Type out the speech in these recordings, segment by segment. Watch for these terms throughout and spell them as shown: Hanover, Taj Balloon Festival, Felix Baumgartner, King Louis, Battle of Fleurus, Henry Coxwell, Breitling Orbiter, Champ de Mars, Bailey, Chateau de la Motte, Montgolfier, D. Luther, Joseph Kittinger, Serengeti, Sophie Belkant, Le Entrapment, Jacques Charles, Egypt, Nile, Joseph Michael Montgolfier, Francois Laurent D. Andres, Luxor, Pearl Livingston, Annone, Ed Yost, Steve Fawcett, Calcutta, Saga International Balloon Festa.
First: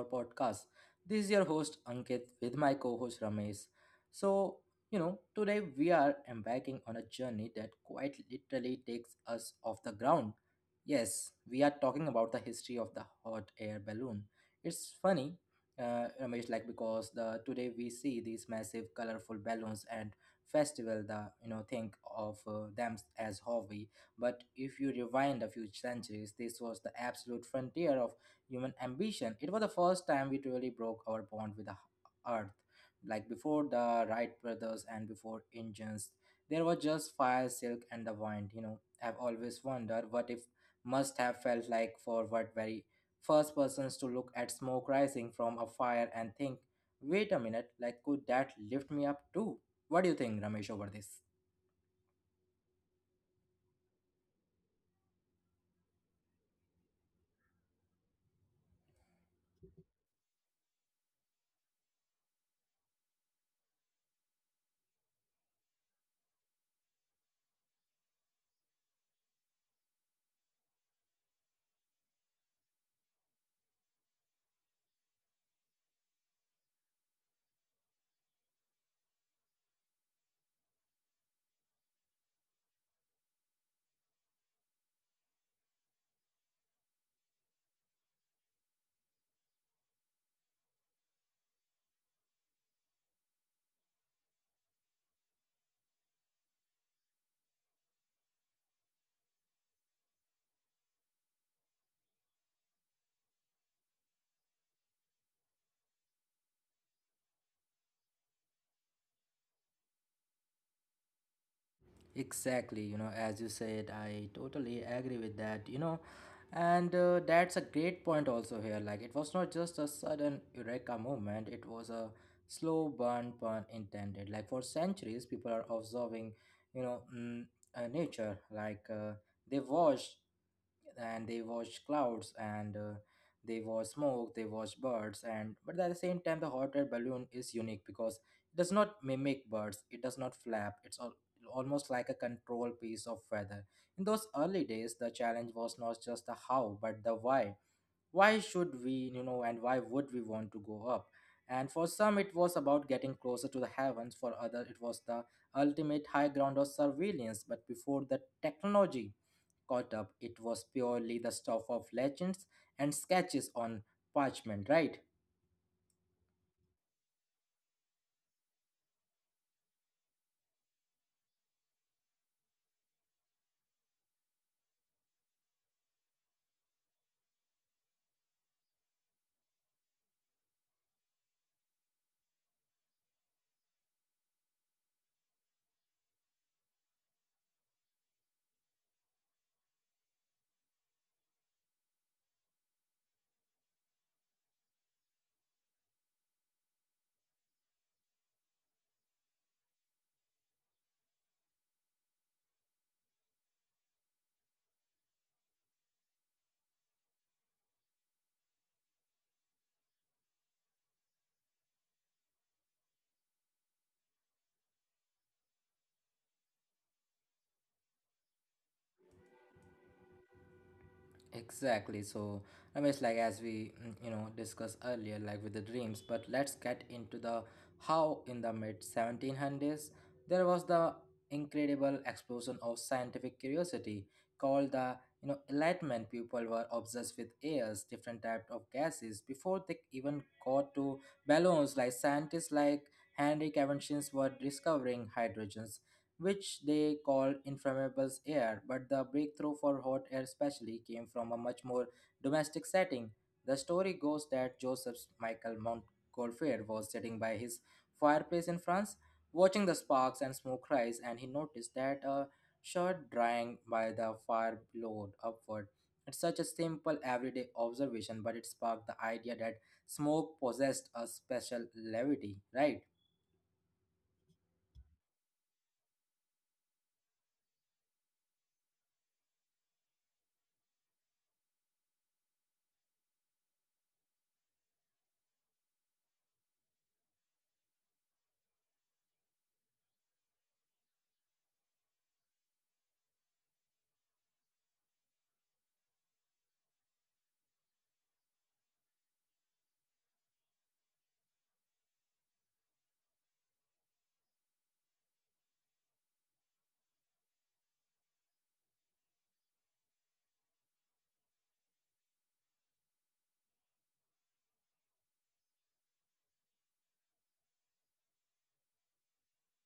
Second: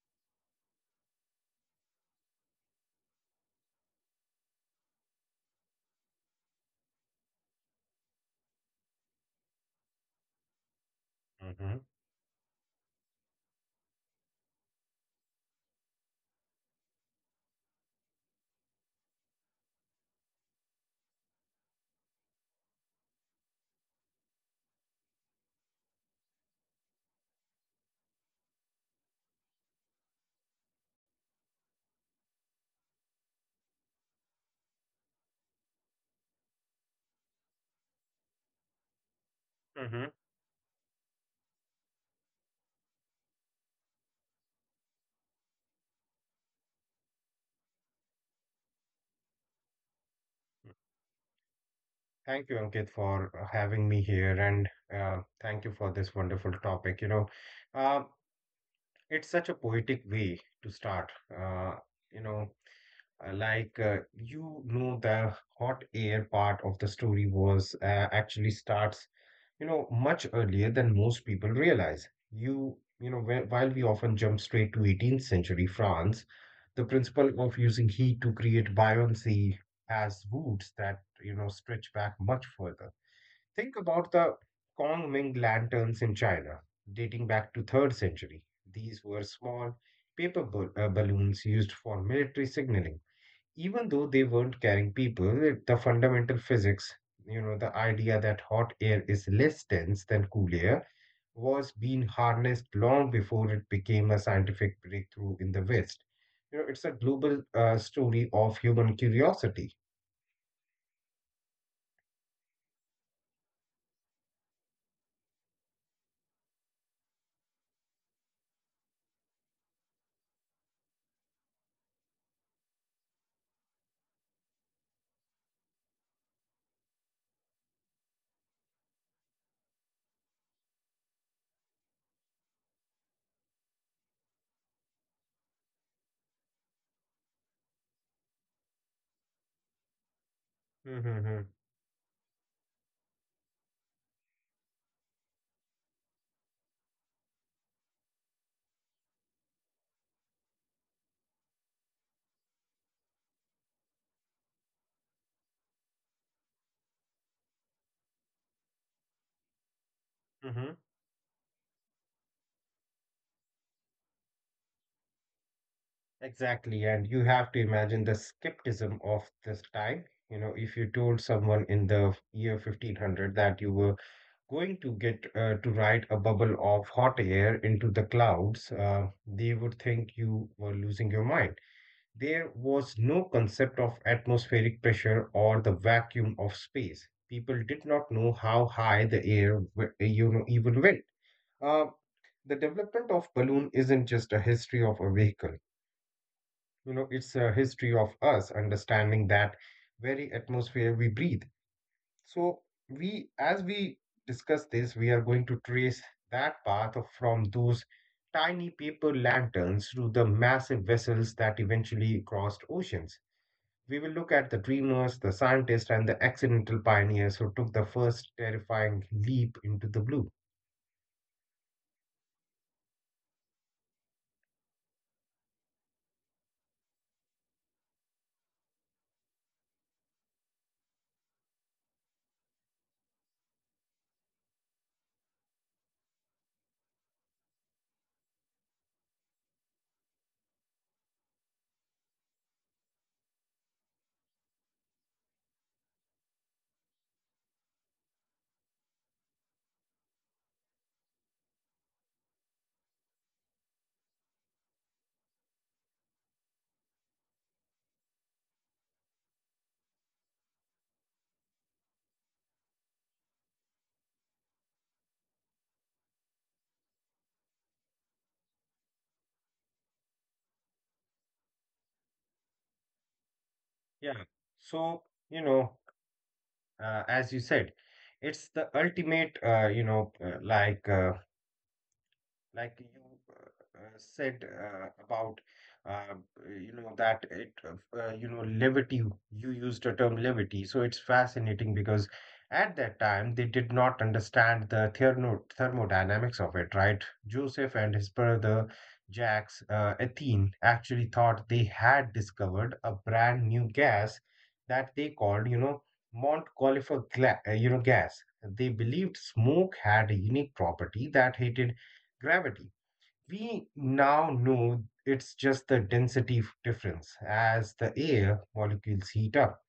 our podcast. This is your host Ankit with my co-host Ramesh. So, Today we are embarking on a journey that quite literally takes us off the ground. Yes, we are Mm-hmm. talking about the history of the hot air balloon. It's funny, Ramesh, like because the today we see these massive colorful balloons and festival the think of them as hobby, but if you rewind a few centuries, this was the absolute frontier of human ambition. It was the first time we truly broke our bond with the earth. Like before the Wright brothers and before engines, there was just fire, silk, and the wind. You know, I've always Mm-hmm. wondered what if must have felt like for what very first persons to look at smoke rising from a fire and think, wait a minute, like could that lift me up too? What do you think, Ramesh, over this? Thank you, Ankit, for having me here, and thank you for this wonderful topic. You know, uh, it's such a poetic way to start. You know, like you know, the hot air part of the story was actually starts, you know, much earlier than most people realize. While we often jump straight to 18th century France, the principle of using heat to create buoyancy has roots that, you know, stretch back much further. Think about the Kong Ming lanterns in China, dating back to 3rd century. These were small balloons used for military signaling. Even though they weren't carrying people, the fundamental physics, you know, the idea that hot air is less dense than cool air, was being harnessed long before it became a scientific breakthrough in the West. You know, it's a global story of human curiosity. Exactly, you know, as you said, I totally agree with that, and that's a great point also here. Like, it was not just a sudden eureka moment, it was a slow burn, pun intended. Like, for centuries, people are observing, you know, mm, nature, they watch and they watch clouds and they watch smoke, they watch birds, and but at the same time the hot air balloon is unique because it does not mimic birds, it does not flap, it's all Mm-hmm. almost like a control piece of weather. In those early days, the challenge was not just the how, but the why. Why should we, and why would we want to go up? And for some, it was about getting closer to the heavens. For others, it was the ultimate high ground of surveillance. But before the technology caught up, it was purely the stuff of legends and sketches on parchment, right? Exactly, and you have to imagine the skepticism of this time. You know, if you told someone in the year 1500 that you were going to get to ride a bubble of hot air into the clouds, they would think you were losing your mind. There was no concept of atmospheric pressure or the vacuum of space. People did not know how high the you know, even went. Uh, the development of balloon isn't just a history of a vehicle, you know, it's a history of us understanding that very atmosphere we breathe. So, we discuss this, we are going to trace that path of from those tiny paper lanterns to the massive vessels that eventually crossed oceans. We will look at the dreamers, the scientists, and the accidental pioneers who took the first terrifying leap into the blue. Exactly. So, Ramesh, like as we discussed earlier, like with the dreams, but let's get into the how. In the mid 1700s there was the incredible explosion of scientific curiosity called the enlightenment. People were obsessed with airs, different types of gases before they even got to balloons. Like scientists like Henry Cavendish's were discovering hydrogens, which they called inflammables air, but the breakthrough for hot air especially came from a much more domestic setting. The story goes that Joseph Michael Montgolfier was sitting by his fireplace in France, watching the sparks and smoke rise, and he noticed that a shirt drying by the fire glowed upward. It's such a simple everyday observation, but it sparked the idea that smoke possessed a special levity, right? Yeah. So, you know, as you said, it's the ultimate, you know, like you said about uh, you know that it you know levity. You used the term levity, so it's fascinating because at that time they did not understand the thermodynamics of it, right? Joseph and his brother Jacques Etienne actually thought they had discovered a brand new gas that they called, you know, Montgolfier gas. They believed smoke had a unique property that heated gravity. We now know it's just the density difference. As the air molecules heat up,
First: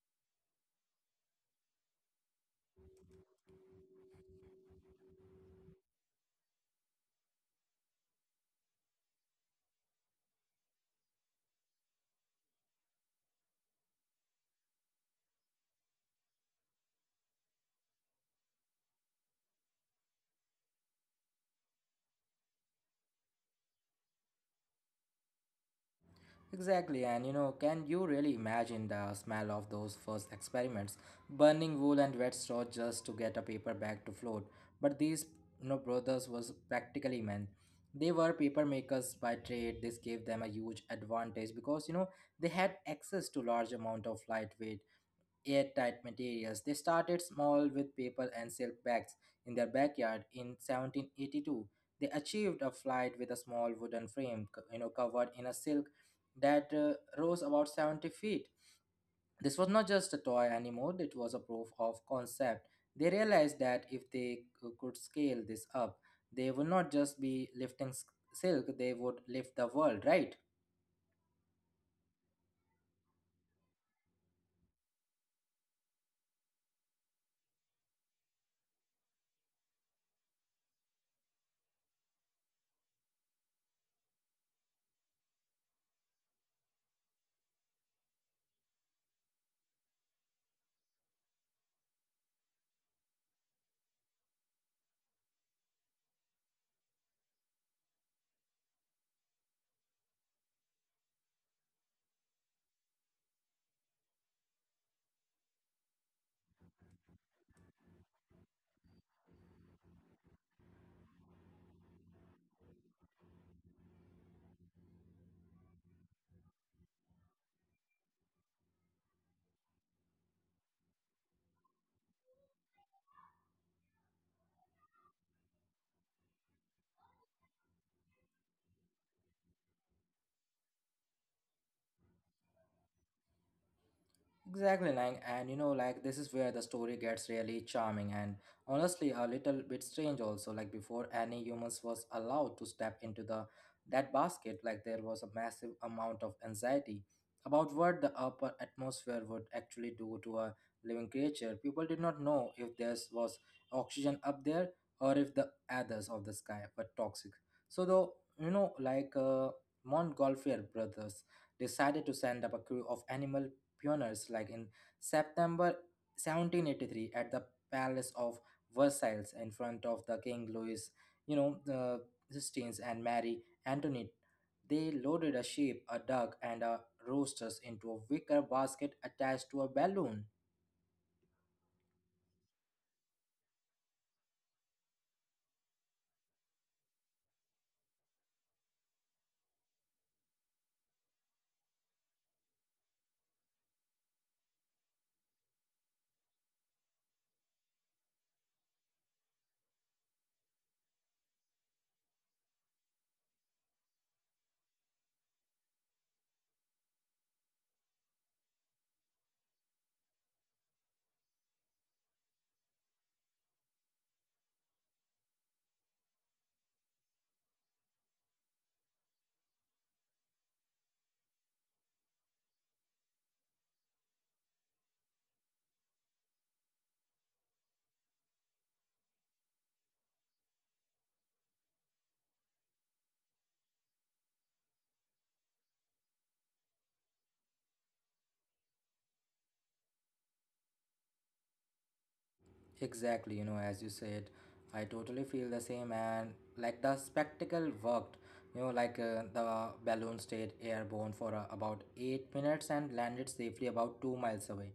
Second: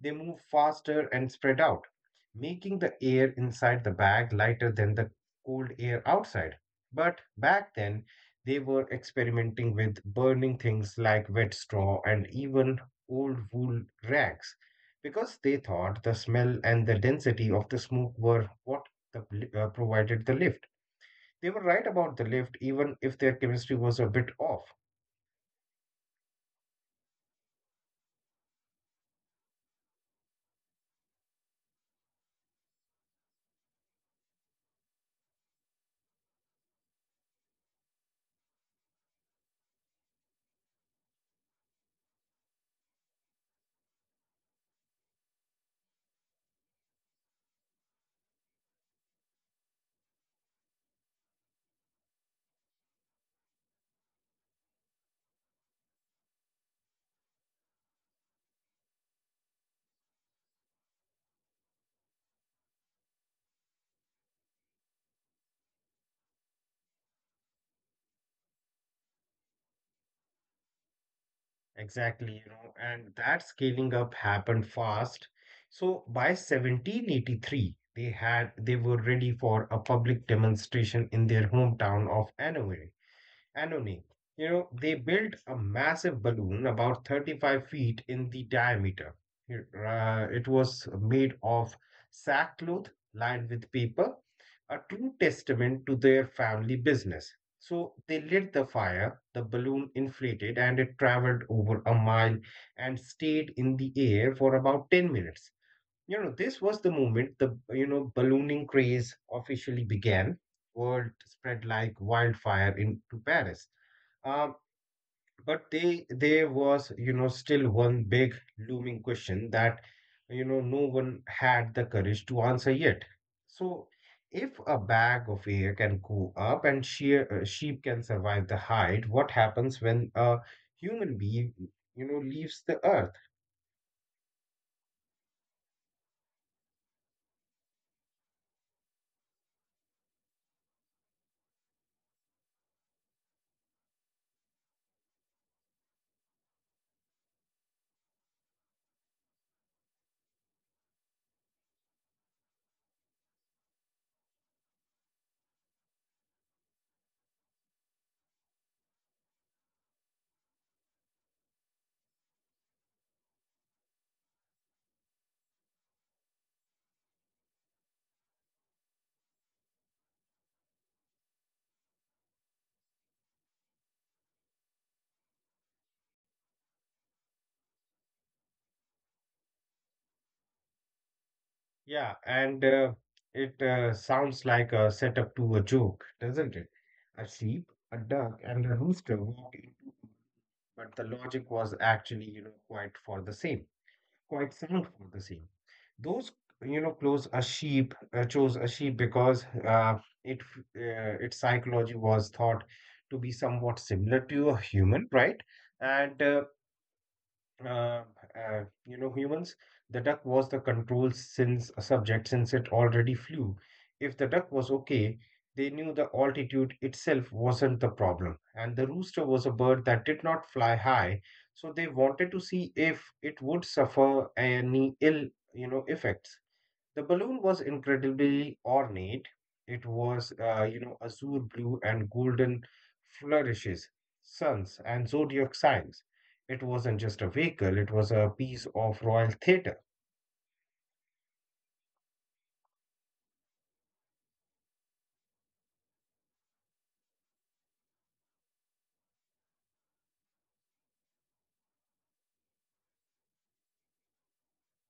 they move faster and spread out, making the air inside the bag lighter than the cold air outside. But back then, they were experimenting with burning things like wet straw and even old wool rags because they thought the smell and the density of the smoke were what, the, provided the lift. They were right about the lift, even if their chemistry was a bit off. Exactly, and you know, can you really imagine the smell of those first experiments? Burning wool and wet straw just to get a paper bag to float. But these brothers was practically men. They were paper makers by trade. This gave them a huge advantage because they had access to large amount of lightweight airtight materials. They started small with paper and silk bags in their backyard in 1782. They achieved a flight with a small wooden frame, covered in a silk that rose about 70 feet. This was not just a toy anymore, it was a proof of concept. They realized that if they could scale this up, they would not just be lifting silk, they would lift the world, right? Exactly, you know, and that scaling up happened fast. So by 1783, they were ready for a public demonstration in their hometown of Hanover. Annone. You know, they built a massive balloon about 35 feet in the diameter. It was made of sackcloth lined with paper, a true testament to their family business. So they lit the fire, the balloon inflated, and it traveled over a mile and stayed in the air for about 10 minutes. You know, this was the moment ballooning craze officially began. Word spread like wildfire into Paris. Um, there was, you know, still one big looming question that, you know, no one had the courage to answer yet. So, if a bag of air can go up and sheep can survive the height, what happens when a human being, you know, leaves the earth? Exactly, like, and you know, like, this is where the story gets really charming and honestly a little bit strange also. Like, before any humans was allowed to step into the that basket, like, there was a massive amount of anxiety about what the upper atmosphere would actually do to a living creature. People did not know if there was oxygen up there or if the others of the sky were toxic. So, though, you know, like, uh, Montgolfier brothers decided to send up a crew of animal pioneers, like in September 1783 at the Palace of Versailles in front of the King Louis, the Sistines and Mary Antoinette. They loaded a sheep, a duck, and a roosters into a wicker basket attached to a balloon. Yeah, and it sounds like a setup to a joke, doesn't it? A sheep, a duck, and a rooster walk into, but the logic was actually, you know, quite for the same, quite sound for the same. Those, you know, chose a sheep because its psychology was thought to be somewhat similar to a human, right? And uh, you know, humans, the duck was the control since a subject since it already flew. If the duck was okay, they knew the altitude itself wasn't the problem. And the rooster was a bird that did not fly high, so they wanted to see if it would suffer any ill, you know, effects. The balloon was incredibly ornate. It was, you know, azure blue and golden flourishes, suns, and zodiac signs. It wasn't just a vehicle, it was a piece of royal theater. Exactly, you know, as you said, I totally feel the same. And like the spectacle worked, the balloon stayed airborne for about 8 minutes and landed safely about 2 miles away.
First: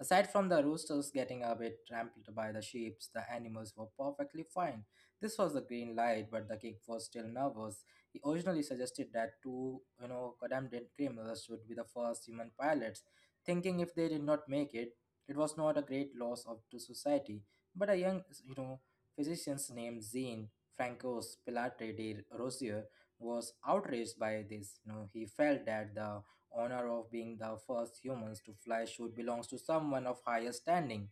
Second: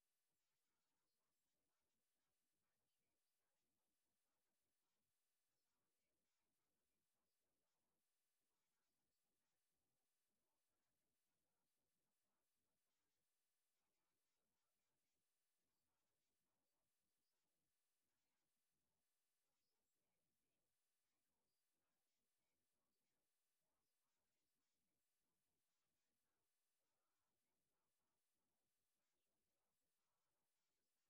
Aside from the roosters getting a bit trampled by the sheep, the animals were perfectly fine. This was a green light, but the king was still nervous. He originally suggested that two, condemned criminals would be the first human pilots, thinking if they did not make it, it was not a great loss of, to society, but a young, physician named Jean Francos Pilatre de Rosier was outraged by this. You know, he felt that the honor of being the first humans to fly should belong to someone of higher standing.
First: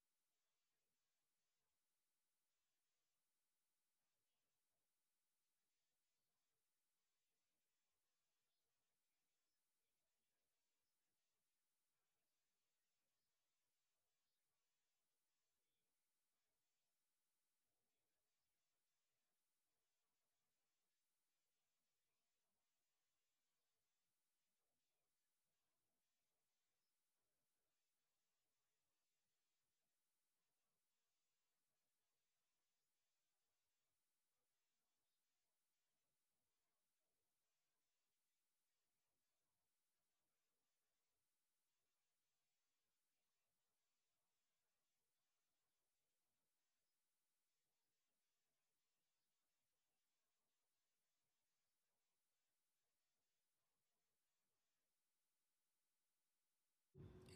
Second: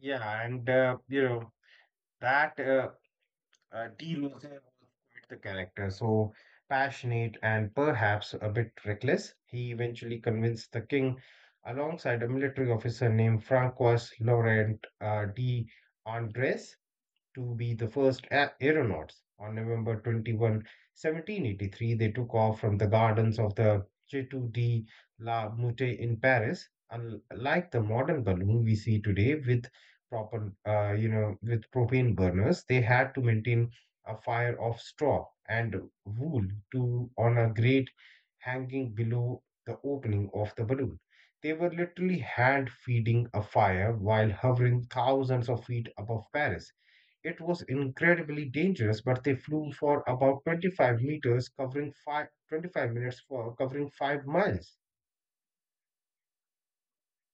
Yeah, and, you know, that D. Luther was quite the character. So passionate and perhaps a bit reckless, he eventually convinced the king alongside a military officer named Francois Laurent D. Andres to be the first aeronauts. On November 21, 1783, they took off from the gardens of the Chateau de la Motte in Paris. Unlike the modern balloon we see today with proper, you know, with propane burners, they had to maintain a fire of straw and wool to on a grate hanging below the opening of the balloon. They were literally hand feeding a fire while hovering thousands of feet above Paris. It was incredibly dangerous, but they flew for about 25 meters, covering 5:25 minutes for covering 5 miles.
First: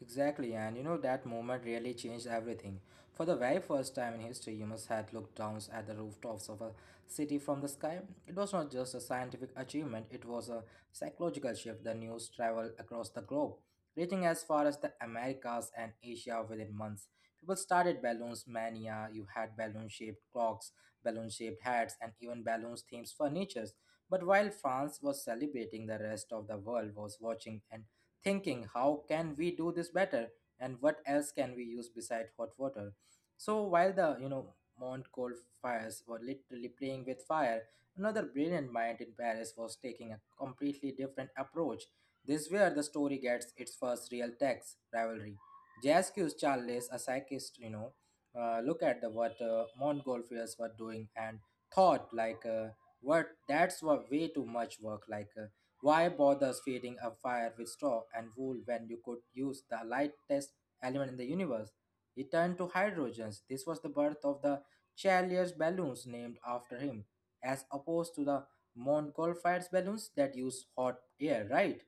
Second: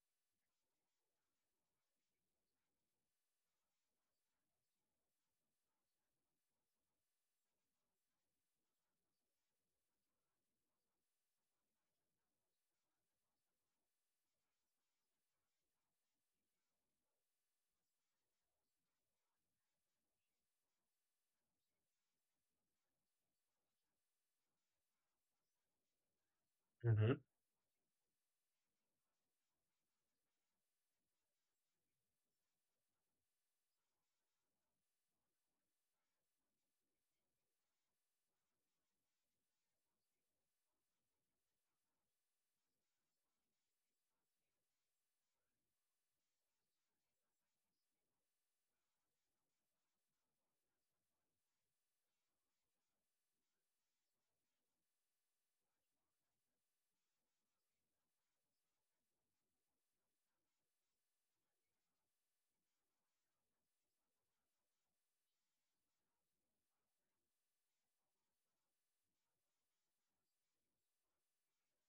Exactly, and you know that moment really changed everything. For the very first time in history, humans had looked down at the rooftops of a city from the sky. It was not just a scientific achievement, it was a psychological shift. The news traveled across the globe, reaching as far as the Americas and Asia within months. People started balloons mania. You had balloon shaped clocks, balloon shaped hats, and even balloons themed furnitures. But while France was celebrating, the rest of the world was watching and thinking how can we do this better and what else can we use beside hot water. So while the mont coal fires were literally playing with fire, another brilliant mind in Paris was taking a completely different approach. This where the story gets its first real text rivalry. Jasques Charles, a psychist, look at the what montgolfiers were doing and thought like what that's what way too much work. Why bother feeding a fire with straw and wool when you could use the lightest element in the universe? He turned to hydrogens. This was the birth of the Chalier's balloons named after him, as opposed to the Montgolfier's balloons that use hot air, right?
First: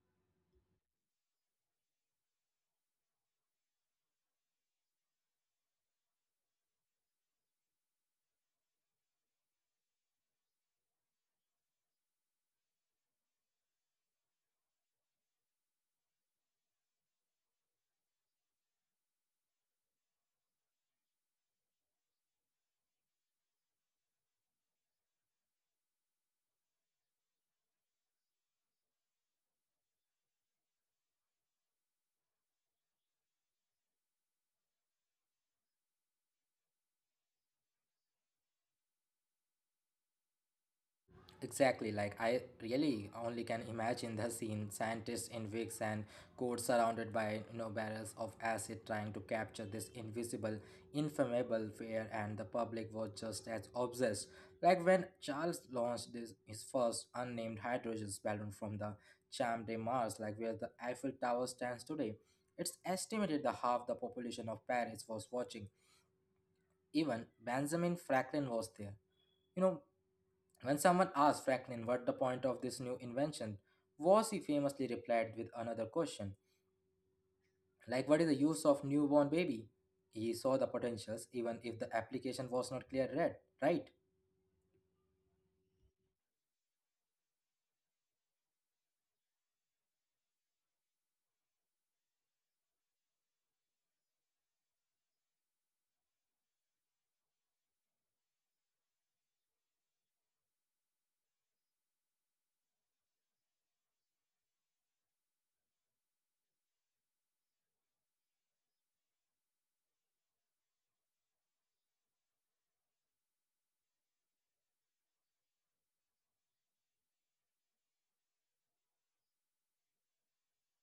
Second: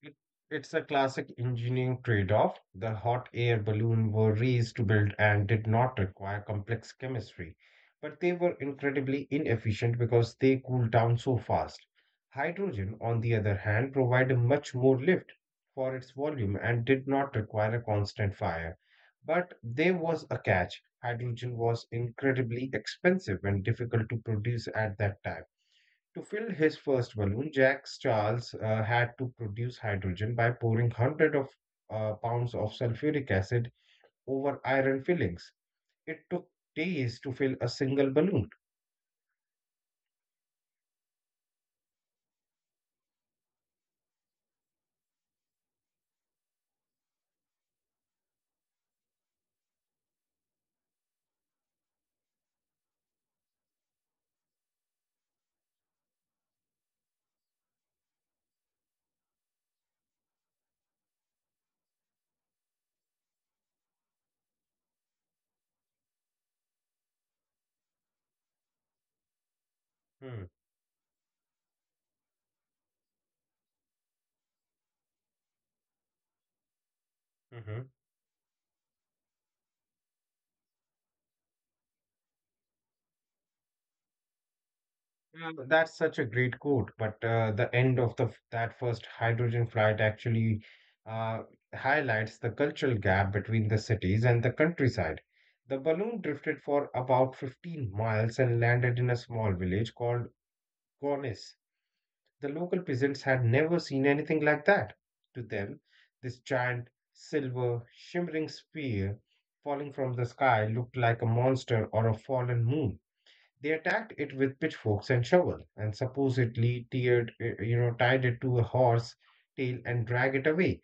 It- It's a classic engineering trade-off. The hot air balloon were raised to build and did not require complex chemistry, but they were incredibly inefficient because they cooled down so fast. Hydrogen, on the other hand, provided much more lift for its volume and did not require a constant fire. But there was a catch. Hydrogen was incredibly expensive and difficult to produce at that time. To fill his first balloon, Jacques Charles had to produce hydrogen by pouring hundreds of pounds of sulfuric acid over iron fillings. It took days to fill a single balloon. Exactly, like I really only can imagine the scene scientists in wigs and coats surrounded by barrels of acid trying to capture this invisible, inflammable fear, and the public was just as obsessed. Like when Charles launched this, his first unnamed hydrogen balloon from the Champ de Mars, like where the Eiffel Tower stands today, it's estimated that half the population of Paris was watching. Even Benjamin Franklin was there. You know, Hmm. when someone asked Franklin what the point of this new invention was, he famously replied with another question, Mhm. like what is the use of newborn baby? He saw the potentials even if the application was not clear read, right? Yeah, but That's such a great quote, but the end of the that first hydrogen flight actually uh, highlights the cultural gap between the cities and the countryside. The balloon drifted for about 15 miles and landed in a small village called Gonis. The local peasants had never seen anything like that. To them, this giant, silver, shimmering sphere falling from the sky looked like a monster or a fallen moon. They attacked it with pitchforks and shovel, and supposedly tiered, you know, tied it to a horse tail and drag it away.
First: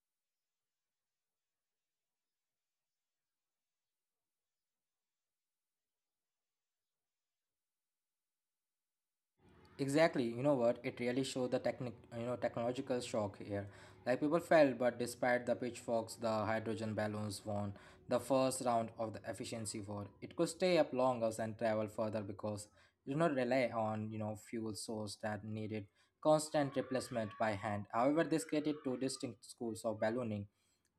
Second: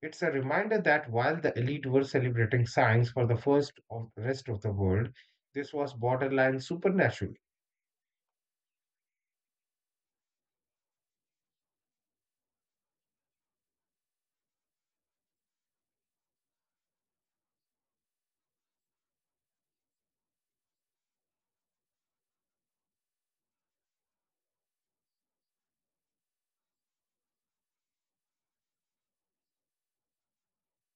It's a reminder that while the elite were celebrating science for the first of rest of the world, this was borderline supernatural. Exactly, you know what? It really showed the technological shock here. Like people fell, but despite the pitchforks, the hydrogen balloons won the first round of the efficiency war. It could stay up longer and travel further because it did not rely on, fuel source that needed constant replacement by hand. However, this created two distinct schools of ballooning.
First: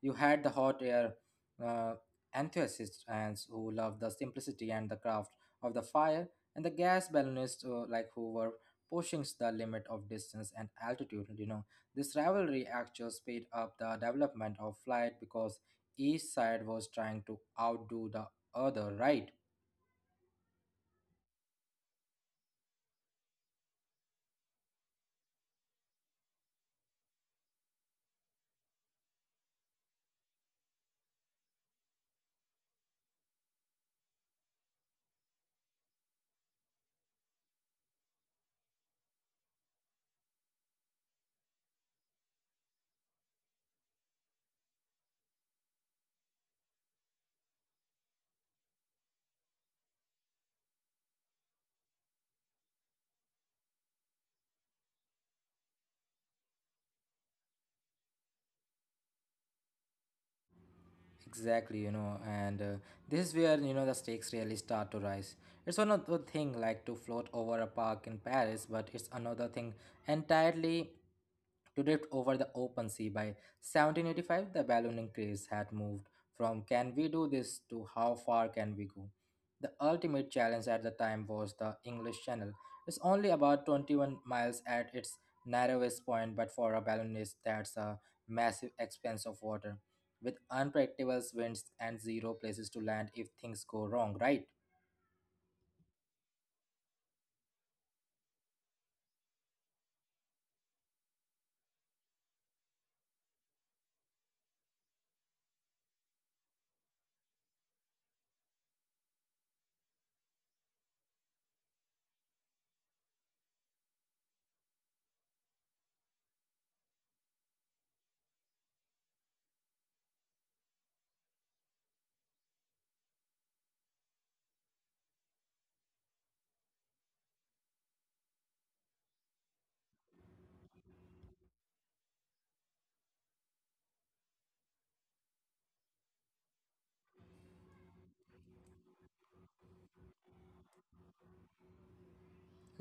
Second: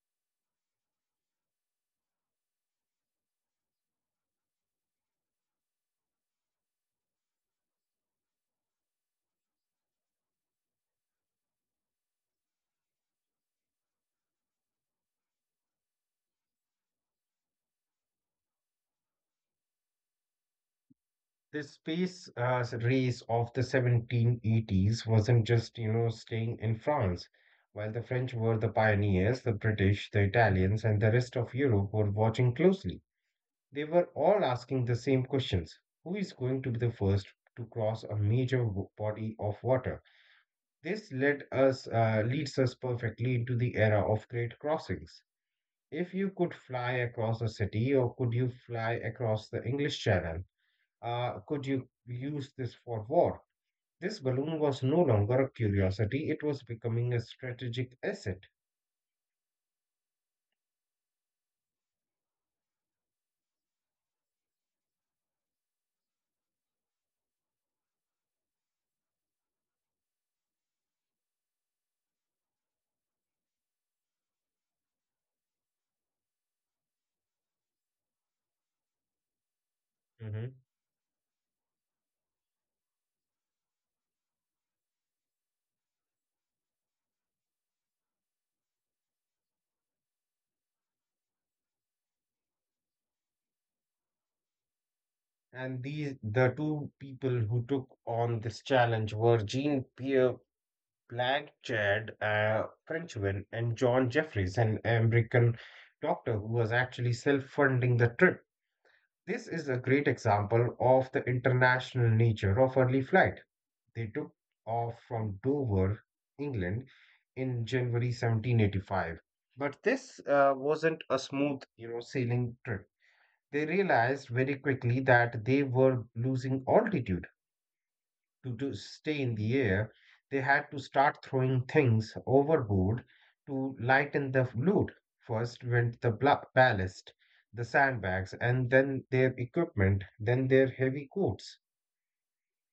You had the hot air uh, enthusiasts and who loved the simplicity and the craft of the fire, and the gas balloonists who were pushing the limit of distance and altitude. You know, this rivalry actually sped up the development of flight because each side was trying to outdo the other, right? The space race of the 1780s wasn't just, you know, staying in France. While the French were the pioneers, the British, the Italians, and the rest of Europe were watching closely. They were all asking the same questions. Who is going to be the first to cross a major body of water? This leads us perfectly into the era of great crossings. If you could fly across a city, or could you fly across the English Channel? Uh, could you use this for war? This balloon was no longer a curiosity, it was becoming a strategic asset. Exactly, you know, and this is where you know the stakes really start to rise. It's one of the thing like to float over a park in Paris, but it's another thing entirely to drift over the open sea. By 1785, the ballooning craze had moved from "Can we do this?" to "How far can we go?" The ultimate Mhm. challenge at the time was the English Channel. It's only about 21 miles at its narrowest point, but for a balloonist, that's a massive expanse of water with unpredictable winds and zero places to land if things go wrong, right? And these the two people who took on this challenge were Jean Pierre Black Chad, a Frenchman, and John Jeffries, an American doctor who was actually self funding the trip. This is a great example of the international nature of early flight. They took off from Dover, England, in January 1785. But this wasn't a smooth, you know, sailing trip. They realized very quickly that they were losing altitude. To stay in the air, they had to start throwing things overboard to lighten the load. First went the ballast, the sandbags, and then their equipment, then their heavy coats.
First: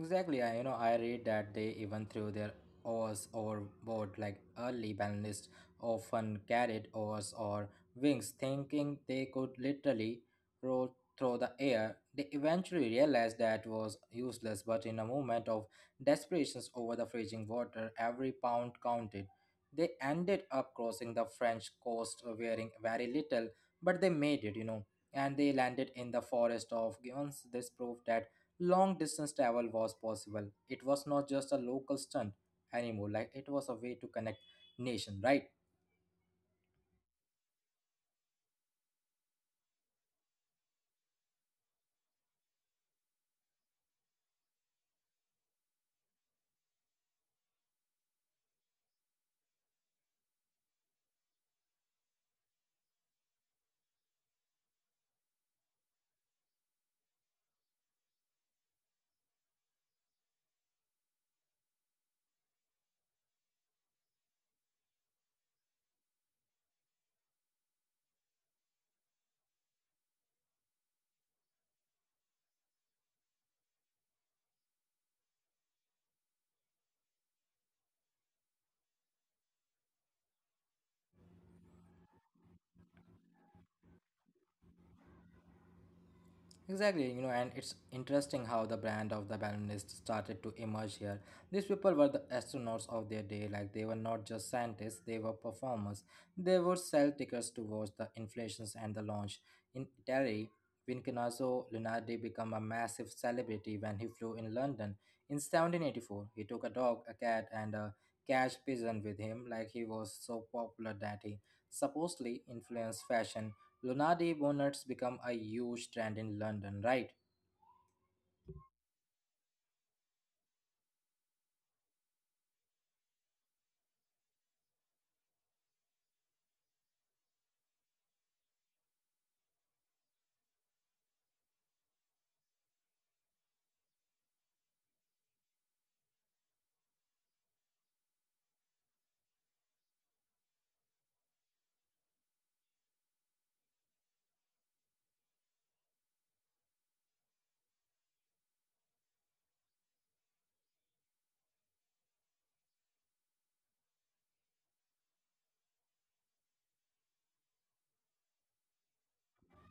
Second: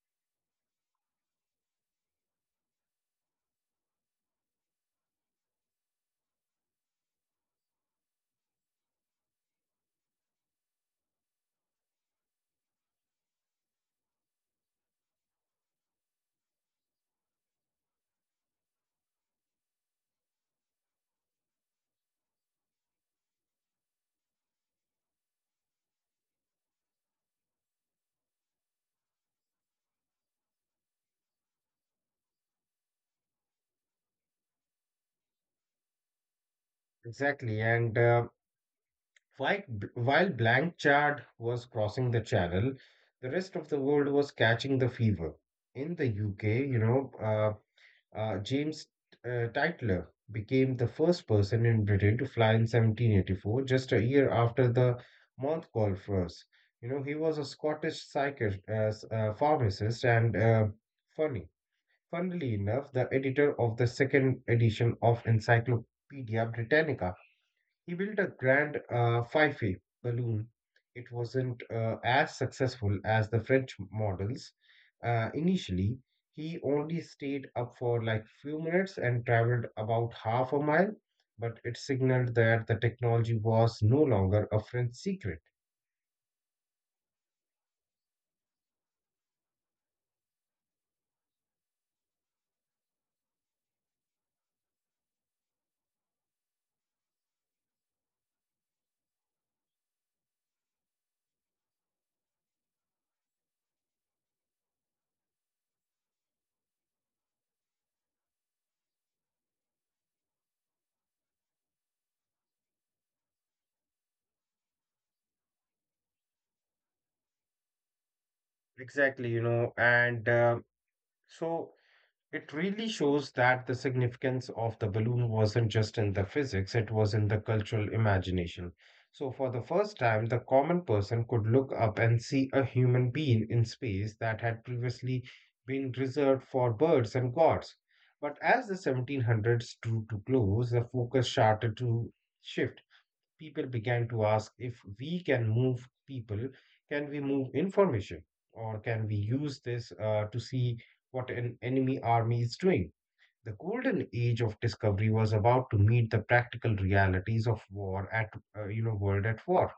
Exactly, I read that they even threw their oars overboard like early balanists often carried oars or wings, thinking they could literally roll through the air. They eventually realized that was useless, but in a moment of desperation over the freezing water, every pound counted. They ended up crossing the French coast wearing very little, but they made it, you know, and they landed in the forest of Givens. This proved that long distance travel was possible. It was not just a local stunt anymore, like it was a way to connect nation, right? Exactly. And while, while Blanchard was crossing the channel, the rest of the world was catching the fever. In the UK, James Titler became the first person in Britain to fly in 1784, just a year after the Montcalm first. You know, he was a Scottish psychiatrist, pharmacist, and funny. Funnily enough, the editor of the second edition of Encyclopedia Britannica. He built a grand Fife balloon. It wasn't as successful as the French models. Initially, he only stayed up for like few minutes and traveled about half a mile, but it signaled that the technology was no longer a French secret. Exactly, you know, and it's interesting how the brand of the balloonist started to emerge here. These people were the astronauts of their day. Like, they were not just scientists, they were performers. They would sell tickets to watch the inflations and the launch. In Italy, Vincenzo Lunardi became a massive celebrity when he flew in London in 1784. He took a dog, a cat, and a cash pigeon with him. Like, he was so popular that he supposedly influenced fashion. Lunardi bonnets become a huge trend in London, right? Exactly, you know, and so it really shows that the significance of the balloon wasn't just in the physics, it was in the cultural imagination. So, for the first time, the common person could look up and see a human being in space that had previously been reserved for birds and gods. But as the 1700s drew to close, the focus started to shift. People began to ask, if we can move people, can we move information? Or can we use this to see what an enemy army is doing? The golden age of discovery was about to meet the practical realities of war at, world at war.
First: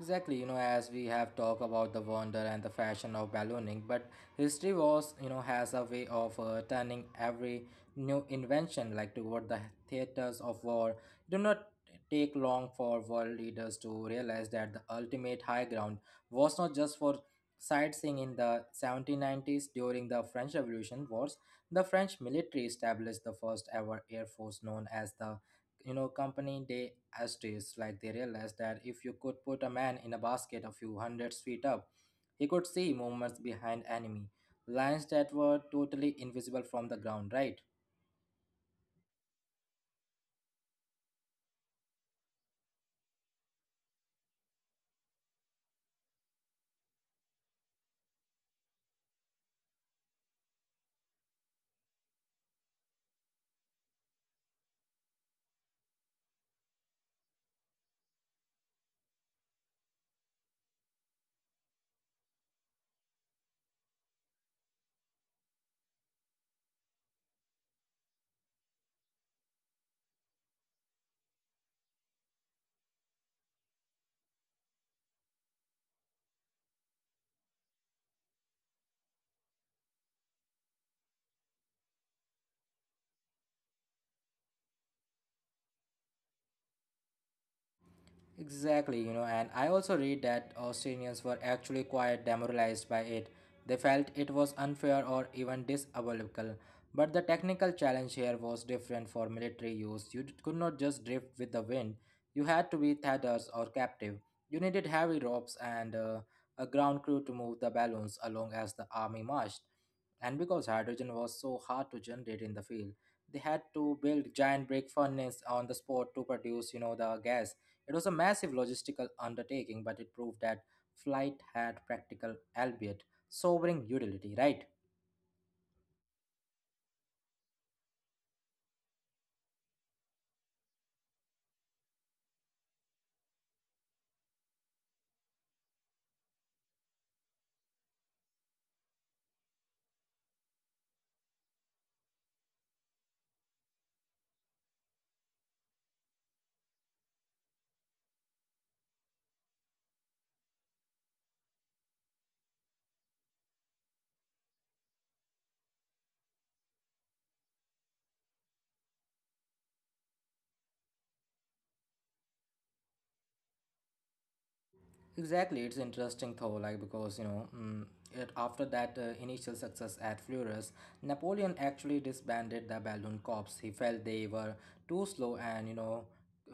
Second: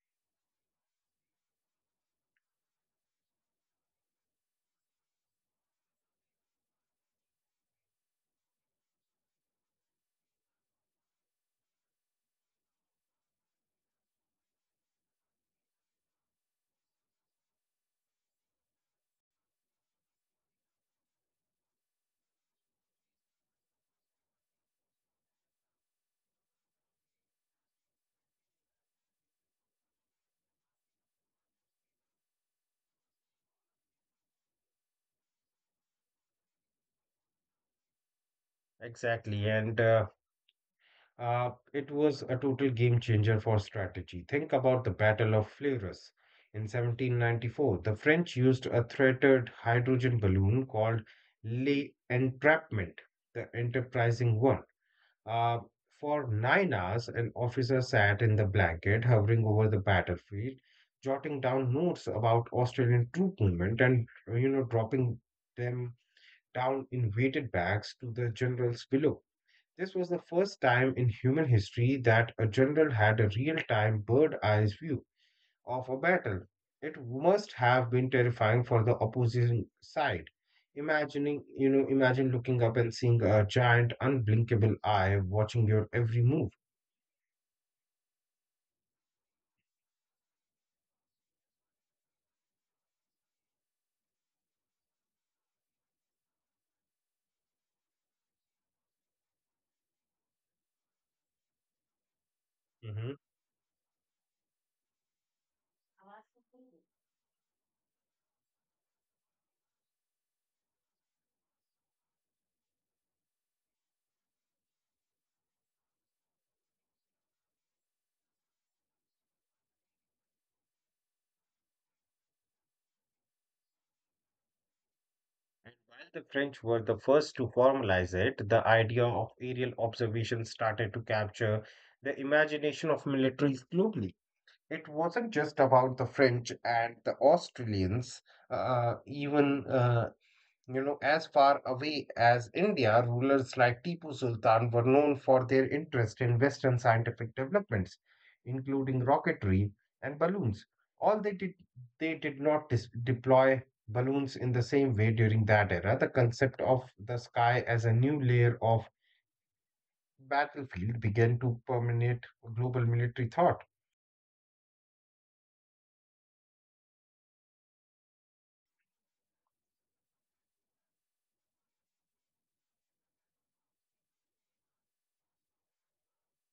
Exactly, you know, as we have talked about the wonder and the fashion of ballooning, but history was, has a way of turning every new invention like toward the theaters of war. Do not take long for world leaders to realize that the ultimate high ground was not just for sightseeing in the 1790s during the French Revolution wars. The French military established the first ever air force known as the company day asterisk. Like, they realized that if you could put a man in a basket a few hundreds feet up, he could see movements behind enemy lines that were totally invisible from the ground, right? Exactly. And it was a total game changer for strategy. Think about the Battle of Fleurus. In 1794, the French used a threaded hydrogen balloon called Le Entrapment, the enterprising one. Uh, for 9 hours, an officer sat in the blanket, hovering over the battlefield, jotting down notes about Australian troop movement and, you know, dropping them down in weighted bags to the generals below. This was the first time in human history that a general had a real time birds eye view of a battle. It must have been terrifying for the opposing side. Imagine looking up and seeing a giant, unblinkable eye watching your every move. Exactly, you know, and I also read that Australians were actually quite demoralized by it. They felt it was unfair or even diabolical. But the technical challenge here was different for military use. Could not just drift with the wind, you had to be Mhm. tethers or captive. You needed heavy ropes and a ground crew to move the balloons along as the army marched. And because hydrogen was so hard to generate in the field, they had to build giant brick furnaces on the spot to produce, you know, the gas. It was a massive logistical undertaking, but it proved that flight had practical, albeit sobering, utility, right? And while the French were the first to formalize it, the idea of aerial observation started to capture the imagination of militaries globally. It wasn't just about the French and the Australians, even you know, as far away as India, rulers like Tipu Sultan were known for their interest in Western scientific developments, including rocketry and balloons. All they did not deploy balloons in the same way during that era. The concept of the sky as a new layer of battlefield began to permeate global military thought. Exactly, it's interesting though. Like, because after that initial success at Fleurus, Napoleon actually disbanded the Balloon Corps. He felt they were too slow and, you know,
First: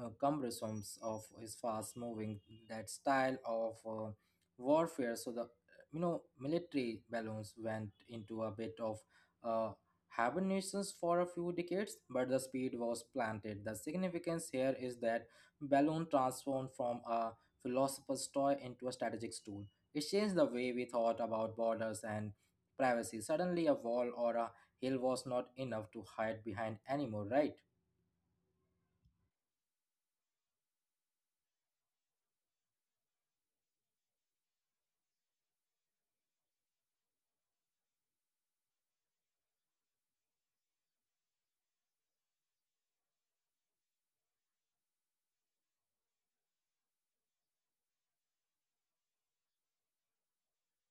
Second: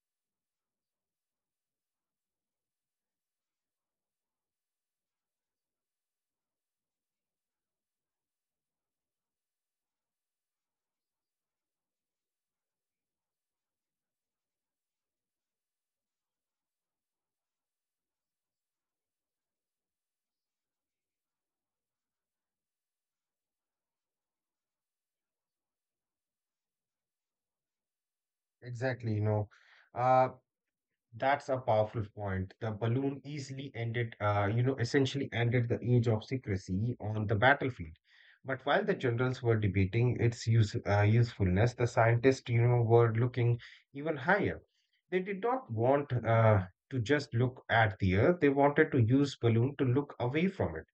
cumbersome of his fast-moving, that style of warfare. So the, you know, military balloons went into a bit of uh, hibernations for a few decades, but the speed was planted. The significance here is that balloon transformed from a philosopher's toy into a strategic tool. It changed the way we thought about borders and privacy. Suddenly, a wall or a hill was not enough to hide behind anymore, right? Exactly, you know. Uh, That's a powerful point. The balloon easily ended, essentially ended the age of secrecy on the battlefield. But while the generals were debating its usefulness, the scientists, you know, were looking even higher. They did not want to just look at the Earth. They wanted to use balloon to look away from it.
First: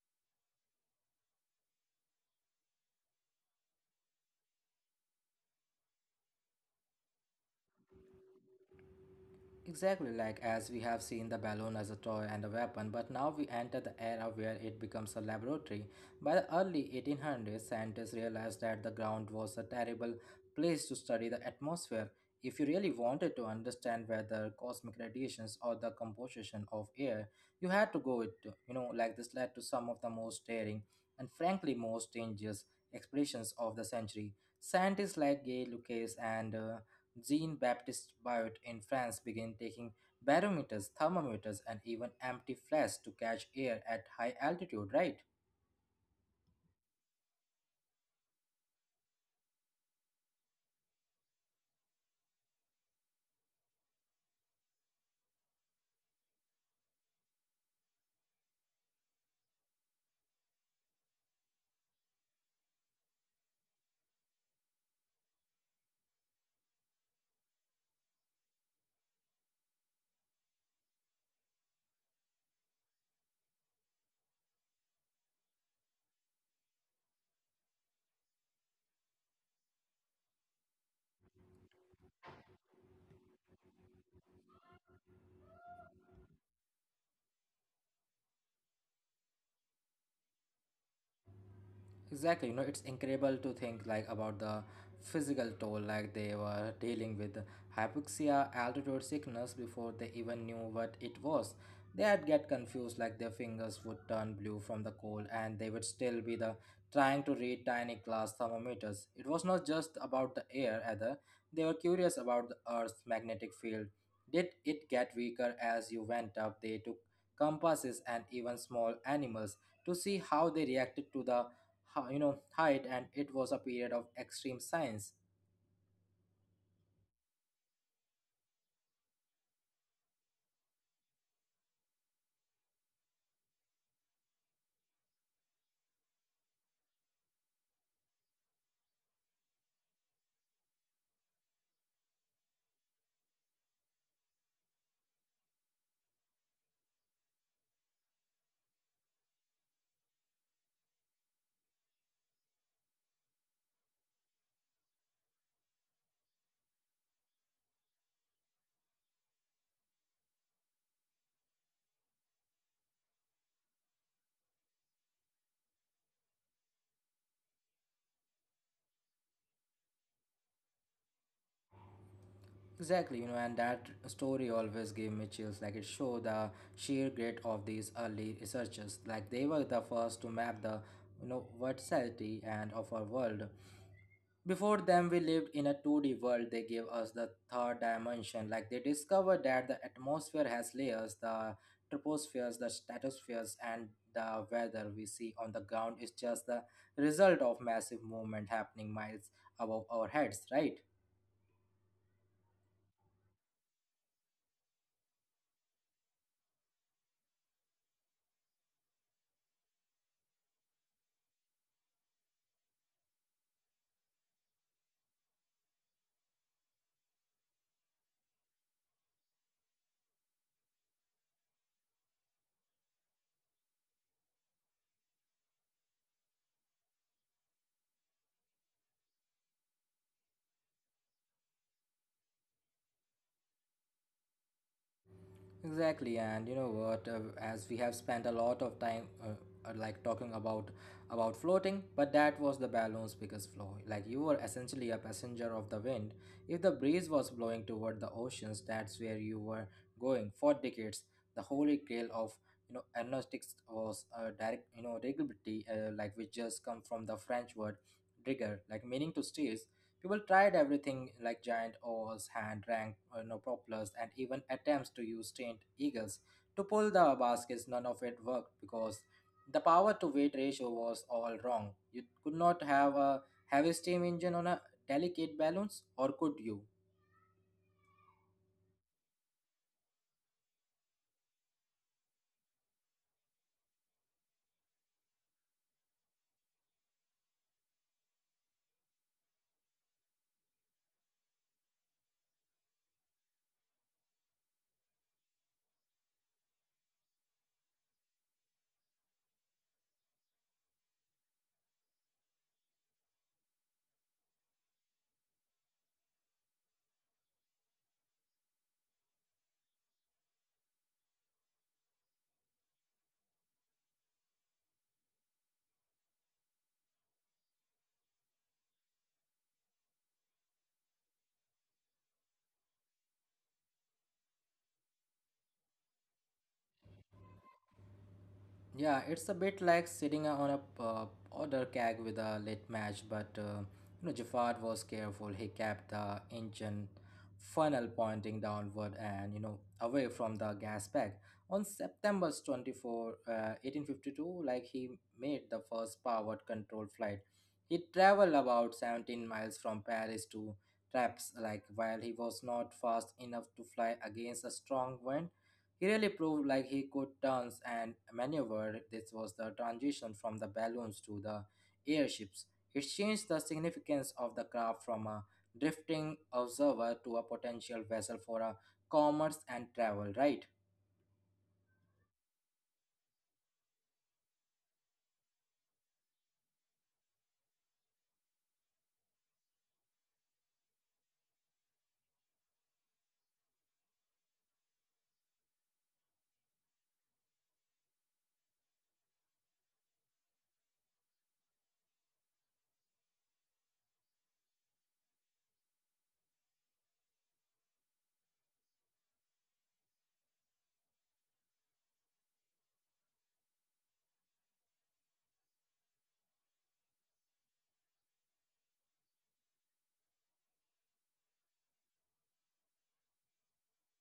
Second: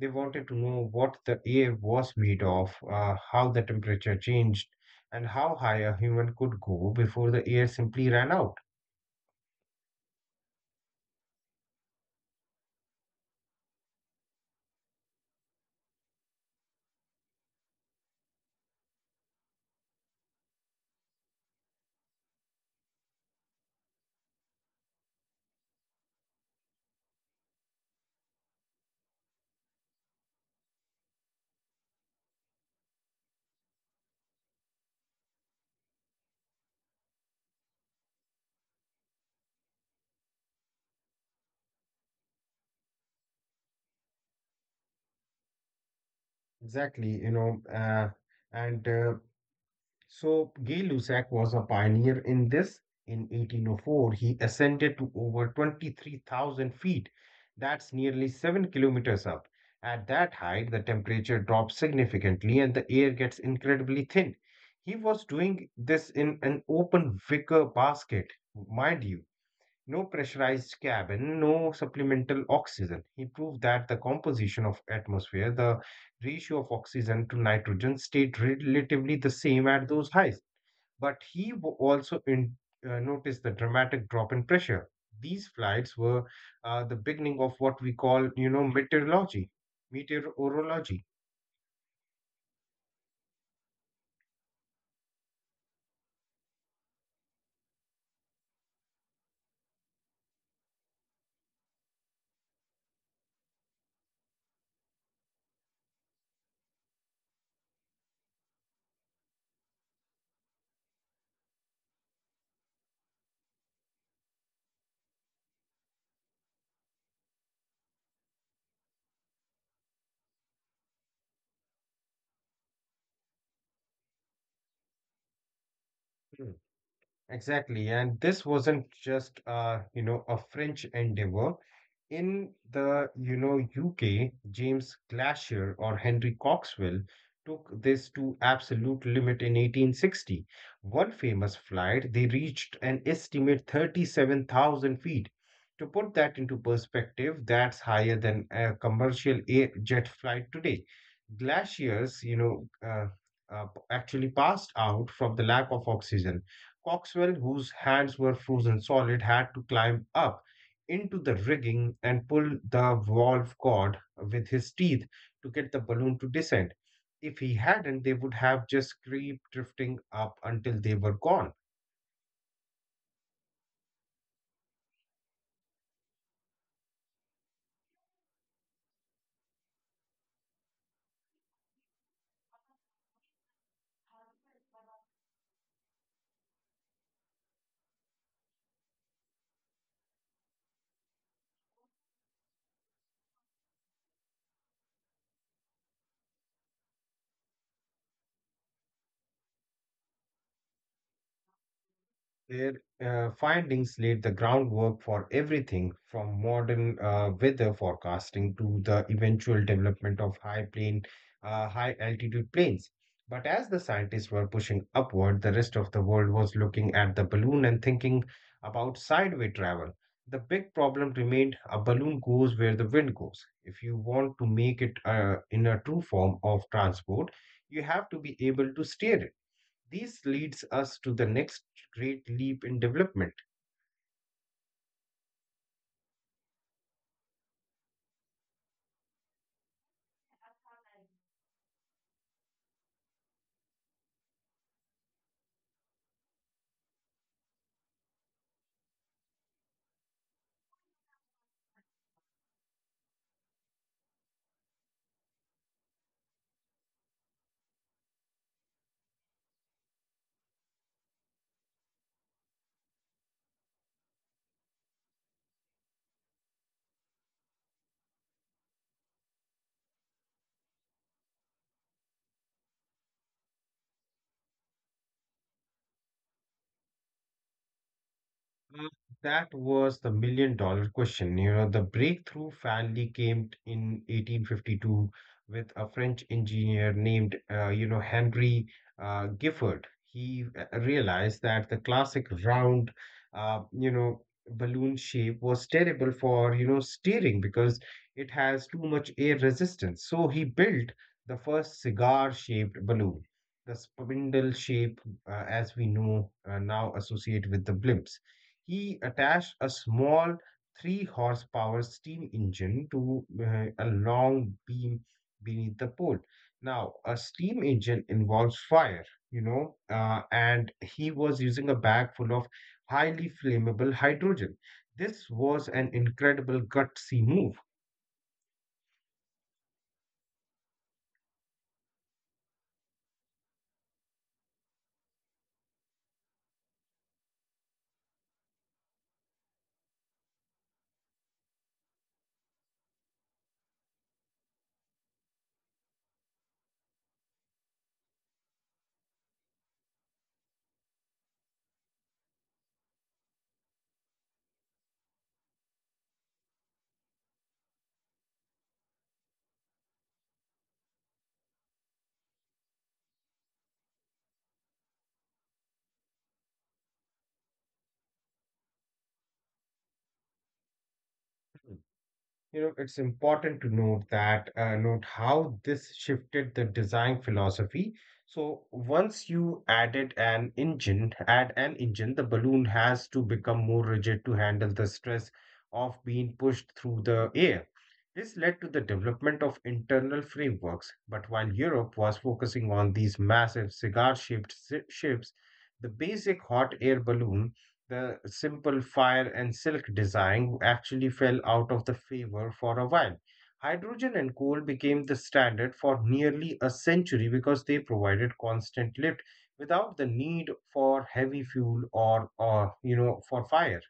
They wanted to know what the air was made of, how the temperature changed, and how high a human could go before the air simply ran out. Exactly, like as we have seen the balloon as a toy and a weapon, but now we enter the era where it becomes a laboratory. By the early 1800s, scientists realized that the ground was a terrible place to study the atmosphere. If you really wanted to understand whether cosmic radiations or the composition of air, you had to go it, to, you know, like this led to some of the most daring and frankly most dangerous expeditions of the century. Scientists like Gay Lucas and Jean Baptiste Biot in France began taking barometers, thermometers, and even empty flasks to catch air at high altitude, right? Exactly, you know, and so Gay Lussac was a pioneer in this. In 1804, he ascended to over 23,000 feet. That's nearly 7 kilometers up. At that height, the temperature drops significantly and the air gets incredibly thin. He was doing this in an open wicker basket, mind you, no pressurized cabin, no supplemental oxygen. He proved that the composition of atmosphere, the ratio of oxygen to nitrogen stayed relatively the same at those highs. But he also noticed the dramatic drop in pressure. These flights were the beginning of what we call, you know, meteorology. Exactly, you know, it's incredible to think, like, about the physical toll. Like, they were dealing with hypoxia, altitude sickness, before they even knew what it was. They'd get confused, like their fingers would turn blue from the cold, and they would still be the trying to read tiny glass thermometers. It was not just about the air either. They were curious about the earth's magnetic field. Did it get weaker as you went up? They took compasses and even small animals to see how they reacted to the height. And it was a period of extreme science. Exactly. And this wasn't just a French endeavor. In the, you know, UK, James Glasher or Henry Coxwell took this to absolute limit in 1860. One famous flight, they reached an estimate 37,000 feet. To put that into perspective, that's higher than a commercial air jet flight today. Glaciers, actually passed out from the lack of oxygen. Coxwell, whose hands were frozen solid, had to climb up into the rigging and pull the valve cord with his teeth to get the balloon to descend. If he hadn't, they would have just crept drifting up until they were gone. Exactly, you know, and that story always gave me chills. Like, it showed the sheer grit of these early researchers. Like, they were the first to map the, you know, versatility and of our world. Before them, we lived in a 2D world. They gave us the third dimension. Like, they discovered that the atmosphere has layers, the tropospheres, the stratospheres, and the weather we see on the ground is just the result of massive movement happening miles above our heads, right? Their findings laid the groundwork for everything from modern weather forecasting to the eventual development of high altitude planes. But as the scientists were pushing upward, the rest of the world was looking at the balloon and thinking about sideway travel. The big problem remained, a balloon goes where the wind goes. If you want to make it in a true form of transport, you have to be able to steer it. This leads us to the next great leap in development. Exactly, and you know what? As we have spent a lot of time, like talking about floating, but that was the balloon's biggest flaw. Like, you were essentially a passenger of the wind. If the breeze was blowing toward the oceans, that's where you were going. For decades, the holy grail of, you know, agnostics was direct, you know, rigidity, like which just come from the French word rigor, like meaning to steer. People tried everything like giant oars, hand-ranked, you know, propellers, and even attempts to use trained eagles to pull the baskets. None of it worked because the power-to-weight ratio was all wrong. You could not have a heavy steam engine on a delicate balloons, or could you? Uh, That was the million-dollar question. You know, the breakthrough finally came in 1852 with a French engineer named, Henry Gifford. He realized that the classic round, uh, you know, balloon shape was terrible for, you know, steering because it has too much air resistance. So he built the first cigar-shaped balloon, the spindle shape, as we know now associate with the blimps. He attached a small 3 horsepower steam engine to a long beam beneath the pole. Now, a steam engine involves fire, and he was using a bag full of highly flammable hydrogen. This was an incredible gutsy move. Yeah, it's a bit like sitting on a order keg with a late match, but you know Jafar was careful. He kept the engine funnel pointing downward and, you know, away from the gas bag. On September 24, 1852, like he made the first powered control flight. He traveled about 17 miles from Paris to Traps. Like, while he was not fast enough to fly against a strong wind, he really proved like he could dance and maneuver. This was the transition from the balloons to the airships. It changed the significance of the craft from a drifting observer to a potential vessel for a commerce and travel, right? You know, it's important to note that note how this shifted the design philosophy. So once you add an engine, the balloon has to become more rigid to handle the stress of being pushed through the air. This led to the development of internal frameworks. But while Europe was focusing on these massive cigar-shaped ships, the basic hot air balloon, the simple fire and silk design actually fell out of the favor for a while. Hydrogen and coal became the standard for nearly a century because they provided constant lift without the need for heavy fuel or you know, for fire.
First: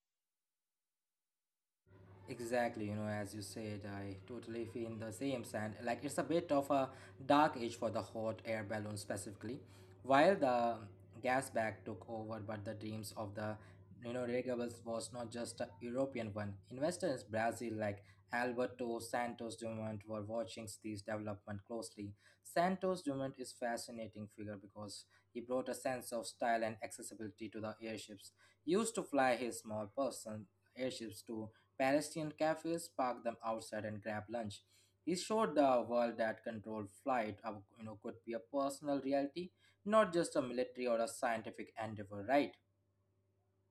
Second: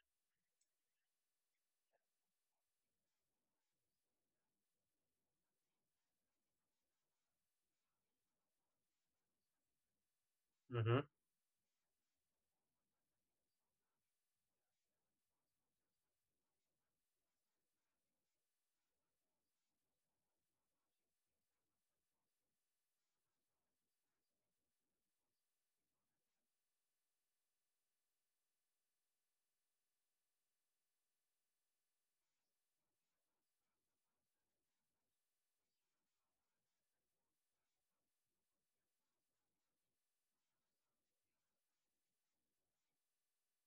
Exactly, you know, as you said, I totally feel the same sand. Like, it's a bit of a dark age for the hot air balloon specifically. While the Hmm. gas bag took over, but the dreams of the, you know, renewables was not just a European one. Investors in Brazil like Alberto Santos Dumont were watching these development closely. Santos Dumont is fascinating figure because he brought a sense of style and accessibility to the airships. Used to fly his small person airships to Parisian cafes, park them outside and grab lunch. He showed the world that controlled flight, you know, could be a personal reality, not just a military or a scientific endeavor, right?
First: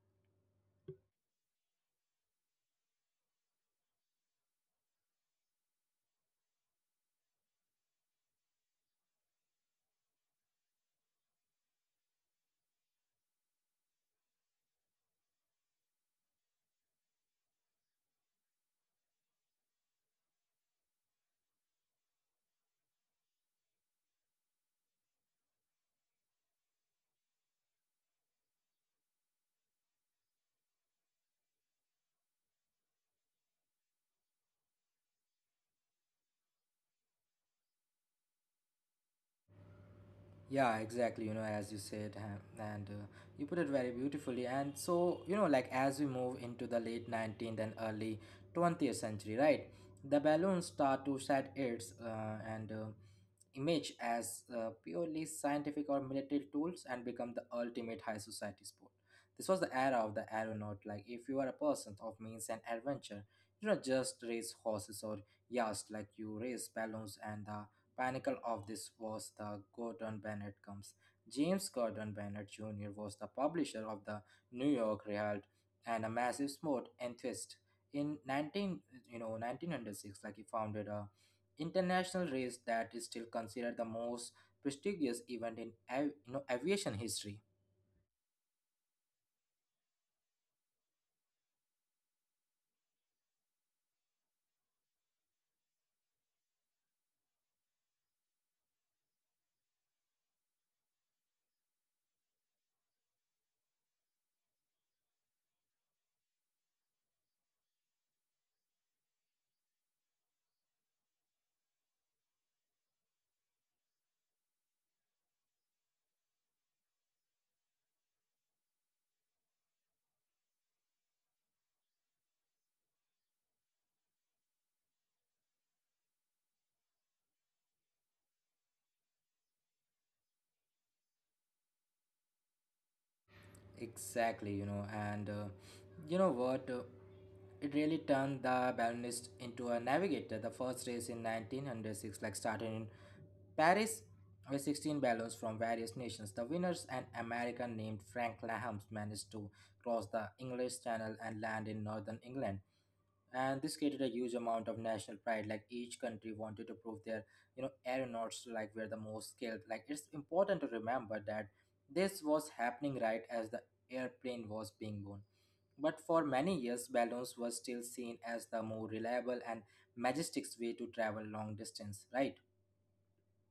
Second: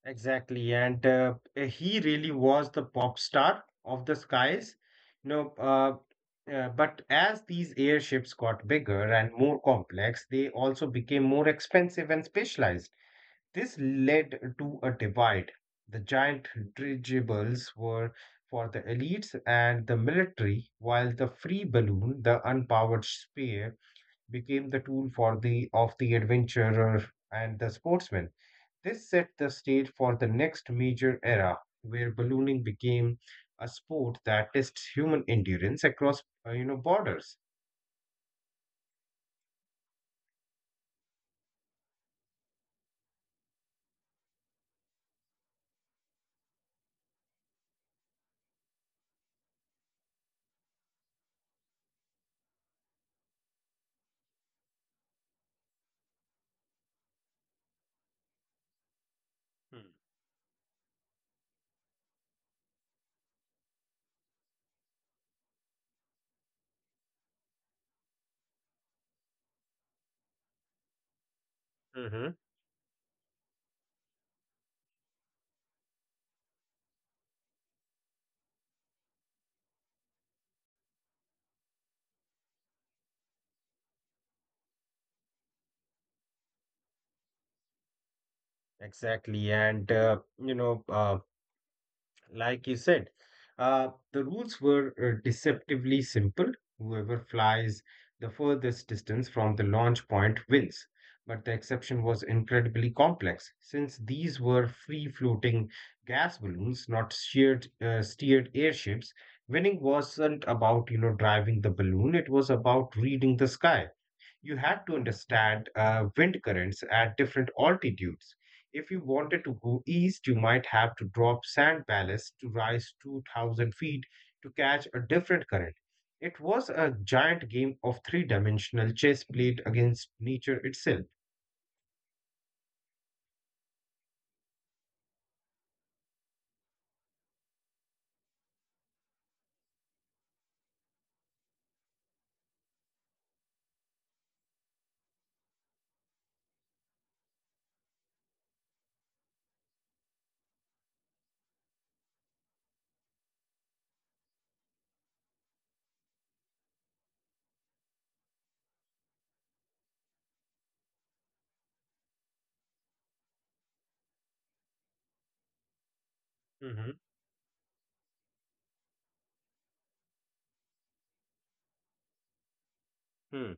Exactly, and he really was the pop star of the skies. You know, uh, but as these airships got bigger and more complex, they also became more expensive and specialized. This led to a divide. The giant dirigibles were for the elites and the military, while the free balloon, the unpowered sphere, became the tool for the of the adventurer and the sportsman. This set the stage for the next major era, where ballooning became a sport that tests human endurance across you know borders. Yeah, exactly. You know, as you said, ha- and you put it very beautifully. And so, you know, like as we move into the late 19th and early 20th century, right? The balloons start to shed its and image as purely scientific or military tools and become the ultimate high society sport. This was the Hmm. era of the aeronaut. Like, if you are a person of means and adventure, you don't just race horses or yachts, like you race balloons. And the pinnacle of this was the Gordon Bennett comes. James Gordon Mm-hmm. Bennett Jr. was the publisher of the New York Herald and a massive sport enthusiast. In 1906, like he founded a international race that is still considered the most prestigious event in aviation history. Exactly, and like you said, the rules were deceptively simple. Whoever flies the furthest distance from the launch point wins. But the exception was incredibly complex, since these were free floating gas balloons, not steered airships. Winning wasn't about you know driving the balloon; it was about reading the sky. You had to understand wind currents at different altitudes. If you wanted to go east, you might have to drop sand ballast to rise 2,000 feet to catch a different current. It was a giant game of three dimensional chess played against nature itself. Exactly, you know, and you know what it really turned the balloonist into a navigator. The first race in 1906, like started in Paris with 16 balloons from various nations. The winners, an American named Frank Lahams, managed to cross the English Channel and land in northern England. And this created a huge amount of national pride. Like, each country wanted to prove their, you know, aeronauts, like, were the most skilled. Like, it's important to remember that this was happening right as the airplane was being born, but for many years Hmm. balloons were still seen as the more reliable and majestic way to travel long distance, right? Hmm.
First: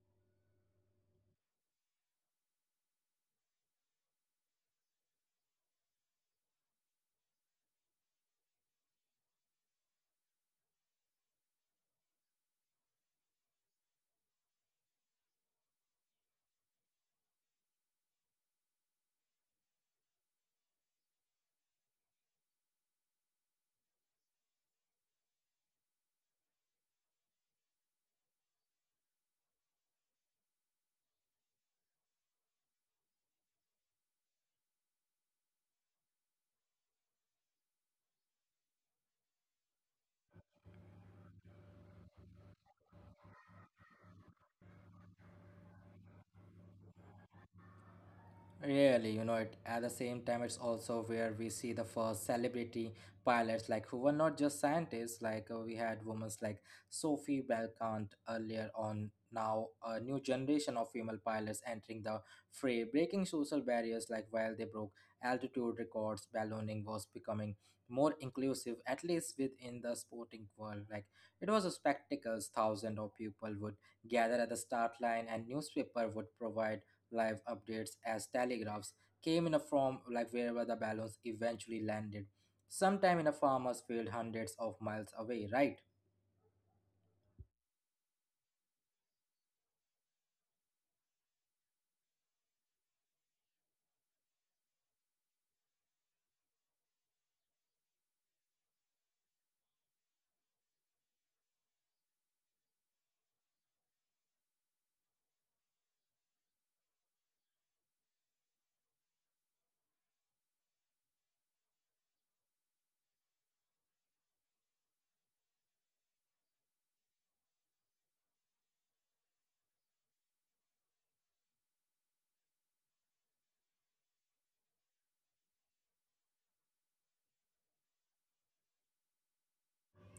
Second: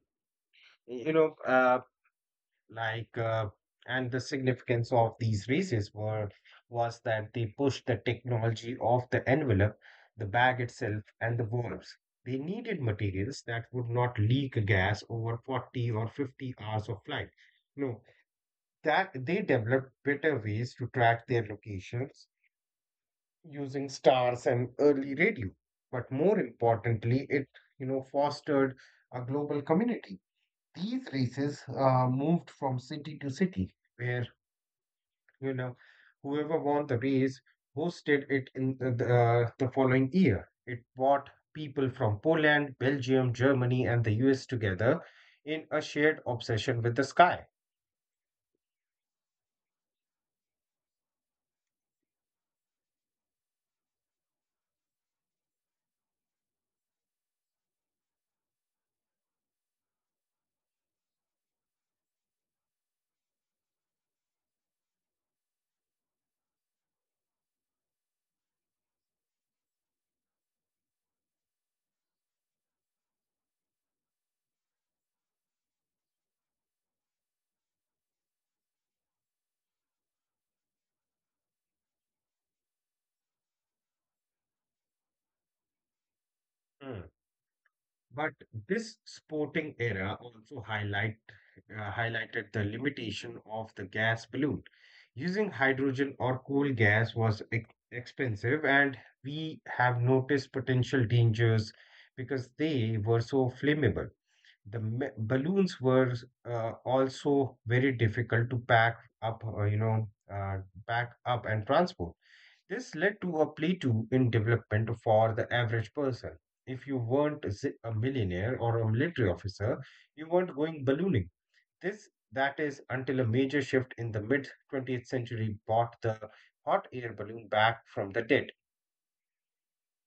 You know, uh, like uh, and the significance of these races were was that they pushed the technology of the envelope, the bag itself and the valves. They needed materials that would not leak gas over 40 or 50 hours of flight. No, that they developed better ways to track their locations using stars and early radio. But more importantly, it you know fostered a global community. These races moved from city to city where, you know, whoever won the race hosted it in the following year. It brought people from Poland, Belgium, Germany, and the US together in a shared obsession with the sky. Really, you know, at the same time, it's also where we see the first celebrity pilots, like who were not just scientists. Like, we had women like Sophie Belkant earlier on. Now, a new generation of female pilots entering the fray, breaking social barriers. Like, while they broke altitude records, ballooning was becoming more inclusive, at least within the sporting world. Like, it was a spectacle. Thousands of people would gather at the start line, and newspaper would provide live updates as telegraphs came in a form, like wherever the balloons eventually landed, sometime in a farmer's field hundreds of miles away, right? Hmm. But this sporting era also highlighted the limitation of the gas balloon. Using hydrogen or coal gas was expensive, and we have noticed potential dangers because they were so flammable. The balloons were also very difficult to pack up, pack up and transport. This led to a plateau in development for the average person. If you weren't a millionaire or a military officer, you weren't going ballooning. This, that is, until a major shift in the mid 20th century brought the hot air balloon back from the dead.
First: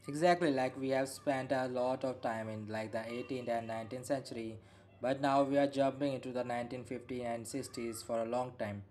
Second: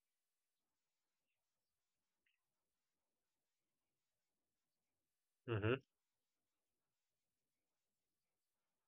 Exactly, like we have spent a lot of time in like the 18th and 19th century, but now we are Hmm. jumping into the 1950s and 60s. For a long time,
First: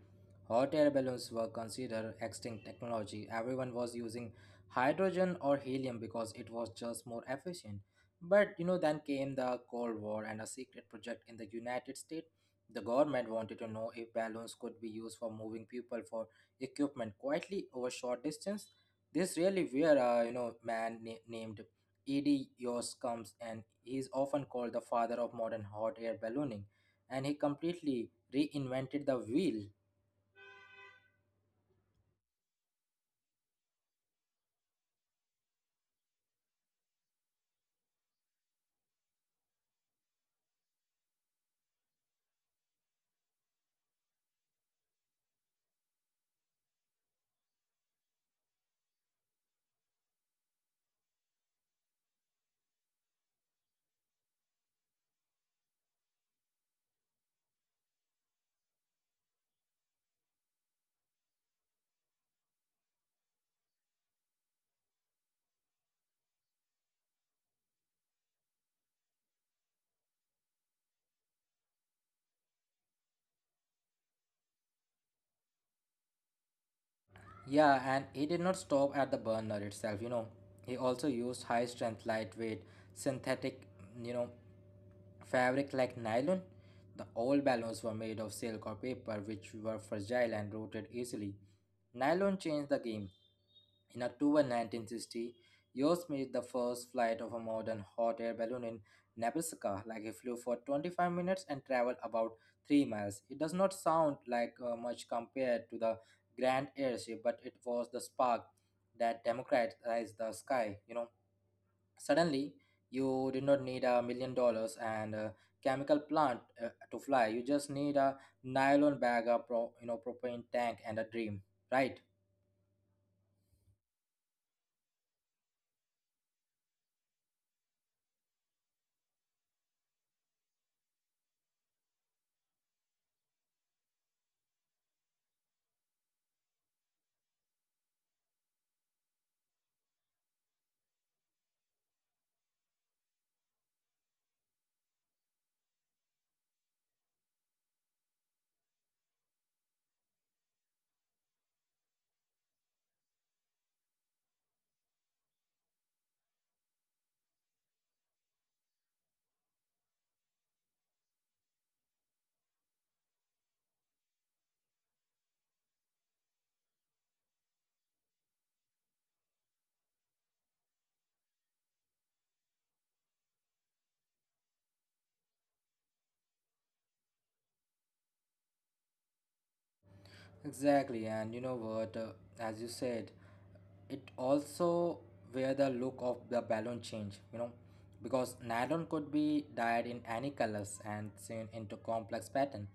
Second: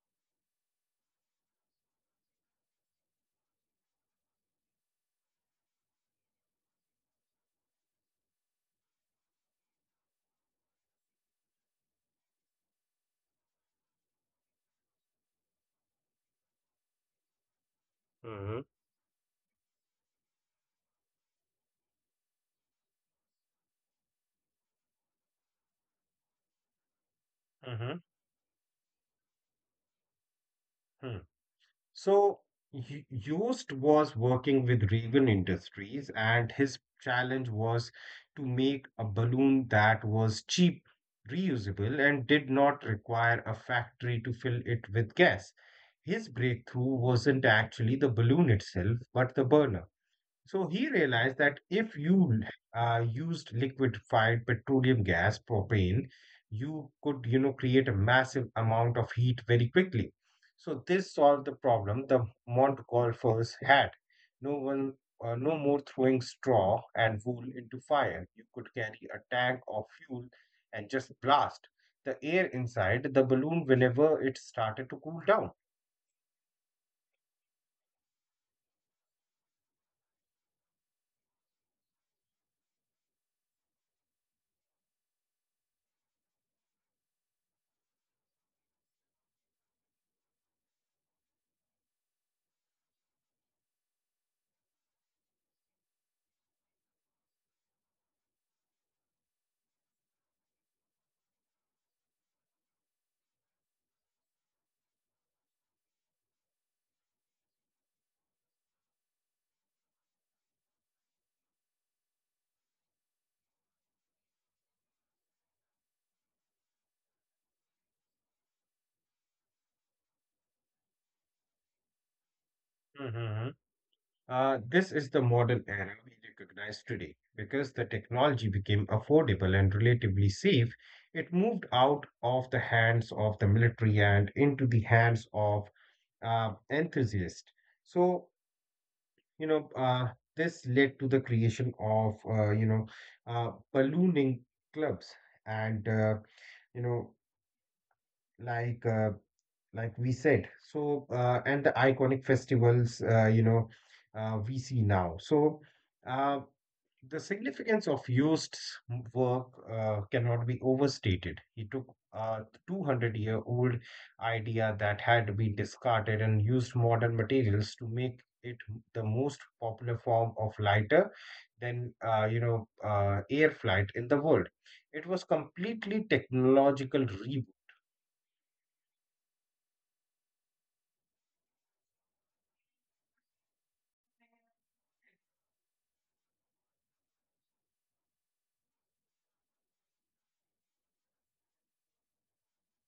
hot air balloons were considered extinct technology. Everyone was using hydrogen or helium because it was just more efficient. But you know, then came the Cold War and a secret project in the United States. The government wanted to know if balloons could be used for moving people for equipment quietly over short Hmm. distance. This really where a you know man na- named Ed Yost comes, and he is often called the father of modern hot air ballooning, and he completely reinvented the wheel. Hmm. So Yost was working with Reagan Industries, and his challenge was to make a balloon that was cheap, reusable, and did not require a factory to fill it with gas. His breakthrough wasn't actually the balloon itself, but the burner. So he realized that if you used liquefied petroleum gas, propane, you could, you know, create a massive amount of heat very quickly. So this solved the problem the Montgolfiers had. No one, no more throwing straw and wool into fire. You could carry a tank of fuel and just blast the air inside the balloon whenever it started to cool down. Yeah, and he did not stop at the burner itself. He also used high strength, lightweight, synthetic, you know, fabric like nylon. The old balloons were made of silk or paper, which were fragile and rotted easily. Nylon changed the game. In October 1960, Yost made the first flight of a modern hot air balloon in Nebraska. Like he flew for 25 minutes and traveled about 3 miles. It does not sound like much compared to the grand airship, but it was the spark that democratized the sky. Suddenly, you did not need a million dollars and a chemical plant to fly. You just need a nylon bag, a propane tank, and a dream, right? Mhm. This is the modern era we recognize today. Because the technology became affordable and relatively safe, it moved out of the hands of the military and into the hands of enthusiasts. So, you know, uh, this led to the creation of, ballooning clubs and, you know, like uh, like we said so and the iconic festivals we see now uh, the significance of Jost's work cannot be overstated. He took a 200-year-old idea that had been discarded and used modern materials to make it the most popular form of lighter than air flight in the world. It was completely technological reboot. Exactly, and you know what? As you said, it also where the look of the balloon change. You know, because nylon could be dyed in any colors and sewn into complex pattern.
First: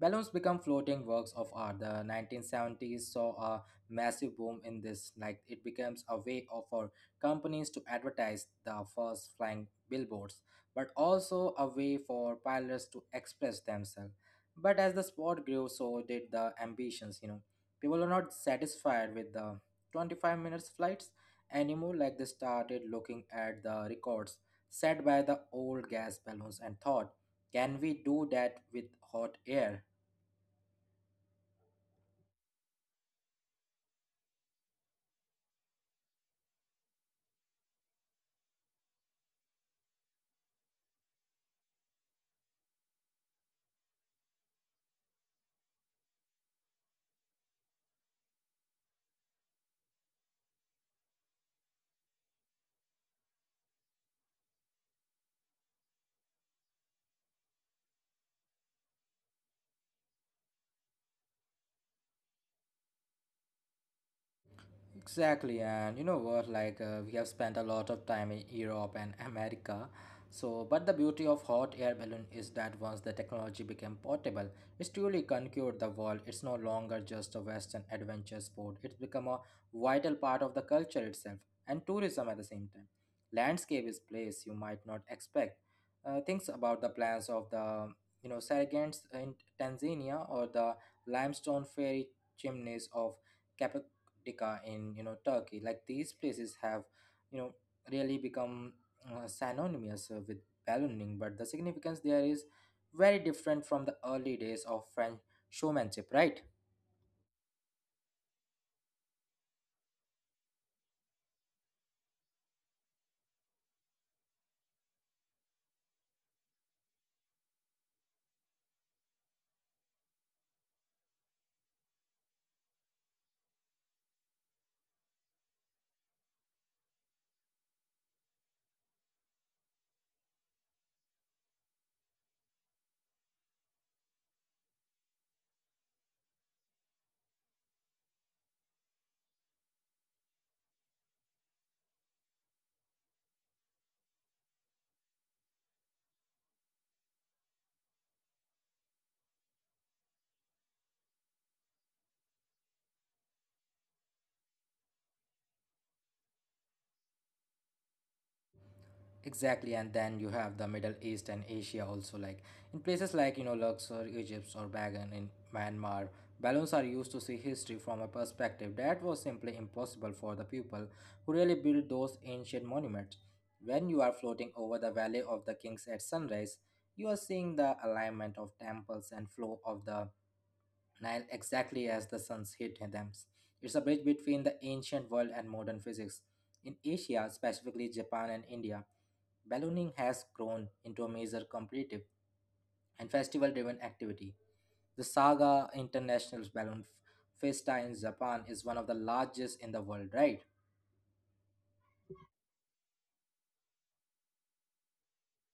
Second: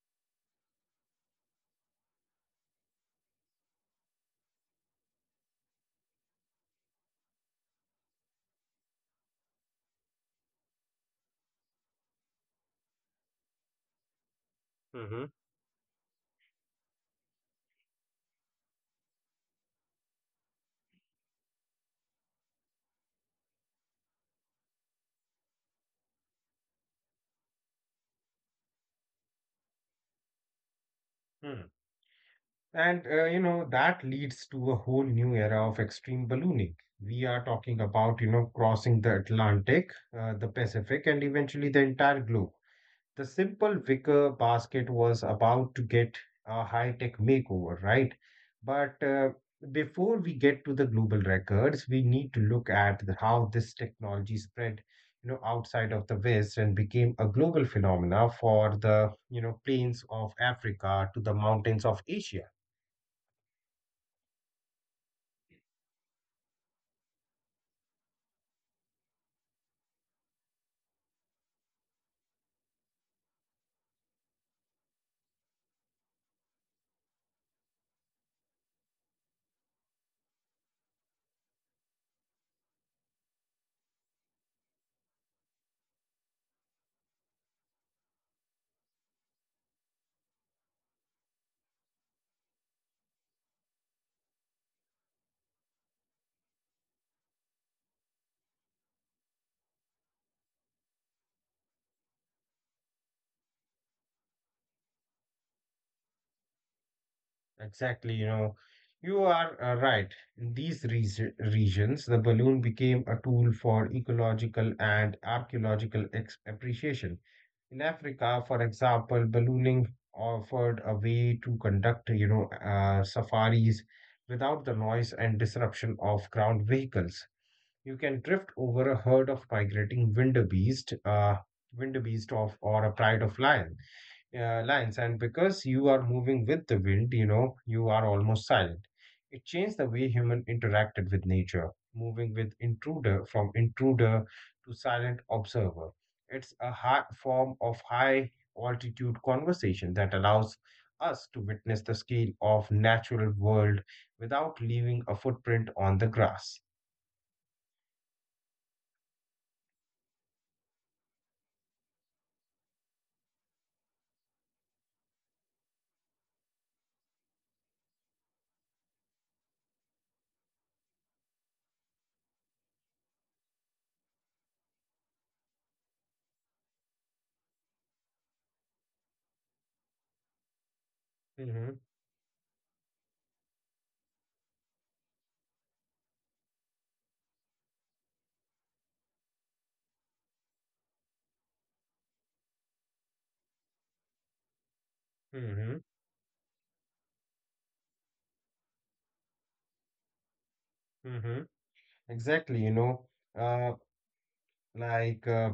Balloons become floating works of art. The 1970s saw a massive boom in this. Like it becomes a way of for companies to advertise the first flying billboards, but also a way for pilots to express themselves. But as the Hmm. sport grew, so did the ambitions, you know. People were not satisfied with the 25 minutes flights anymore, like they started looking at the records set by the old gas balloons and thought, can we do that with hot air? That leads to a whole new era of extreme ballooning. We are talking about, you know, crossing the Atlantic, the Pacific, and eventually the entire globe. The simple wicker basket was about to get a high-tech makeover, right? But Before we get to the global records, we need to look at how this technology spread, you know, outside of the West and became a global phenomena for the, you know, plains of Africa to the mountains of Asia. Exactly, and you know what? We have spent a lot of time in Europe and America. So, but the beauty of hot air balloon is that once the technology became portable, it's truly conquered the world. It's no longer just a Western adventure sport. It's become a vital part of the culture itself and tourism at the same time. Landscape is place you might not expect. Things about the plans of the Sargents in Tanzania or the limestone fairy chimneys of Cap- Antarctica in Turkey. Like these places have you know really become synonymous with ballooning, but the significance there is very different from the early days of French showmanship, right? Exactly, you know, you are right. In these regions, the balloon became a tool for ecological and archaeological appreciation. In Africa, for example, ballooning offered a way to conduct, you know, safaris without the noise and disruption of ground vehicles. You can drift over a herd of migrating wildebeest, or a pride of lions lines, and because you are moving with the wind, you know, you are almost silent. It changed the way human interacted with nature, moving with intruder from intruder to silent observer. It's a high form of high altitude conversation that allows us to witness the scale of natural world without leaving a footprint on the grass. Exactly, and then you have the Middle East and Asia also. Like in places like Luxor, Egypt, or Bagan in Myanmar, balloons are used to see history from a perspective that was simply impossible for the people who really built those ancient monuments. When you are floating over the Valley of the Kings at sunrise, you are seeing the alignment of temples and flow of the Nile exactly hmm as the suns hit them. It's a bridge between the ancient world and modern physics. In Asia, specifically Japan and India, ballooning has grown into a major competitive and festival driven activity. The Saga hmm International Balloon F- Festa in Japan is one of the largest in the world, right? hmm exactly, you know, uh, like uh,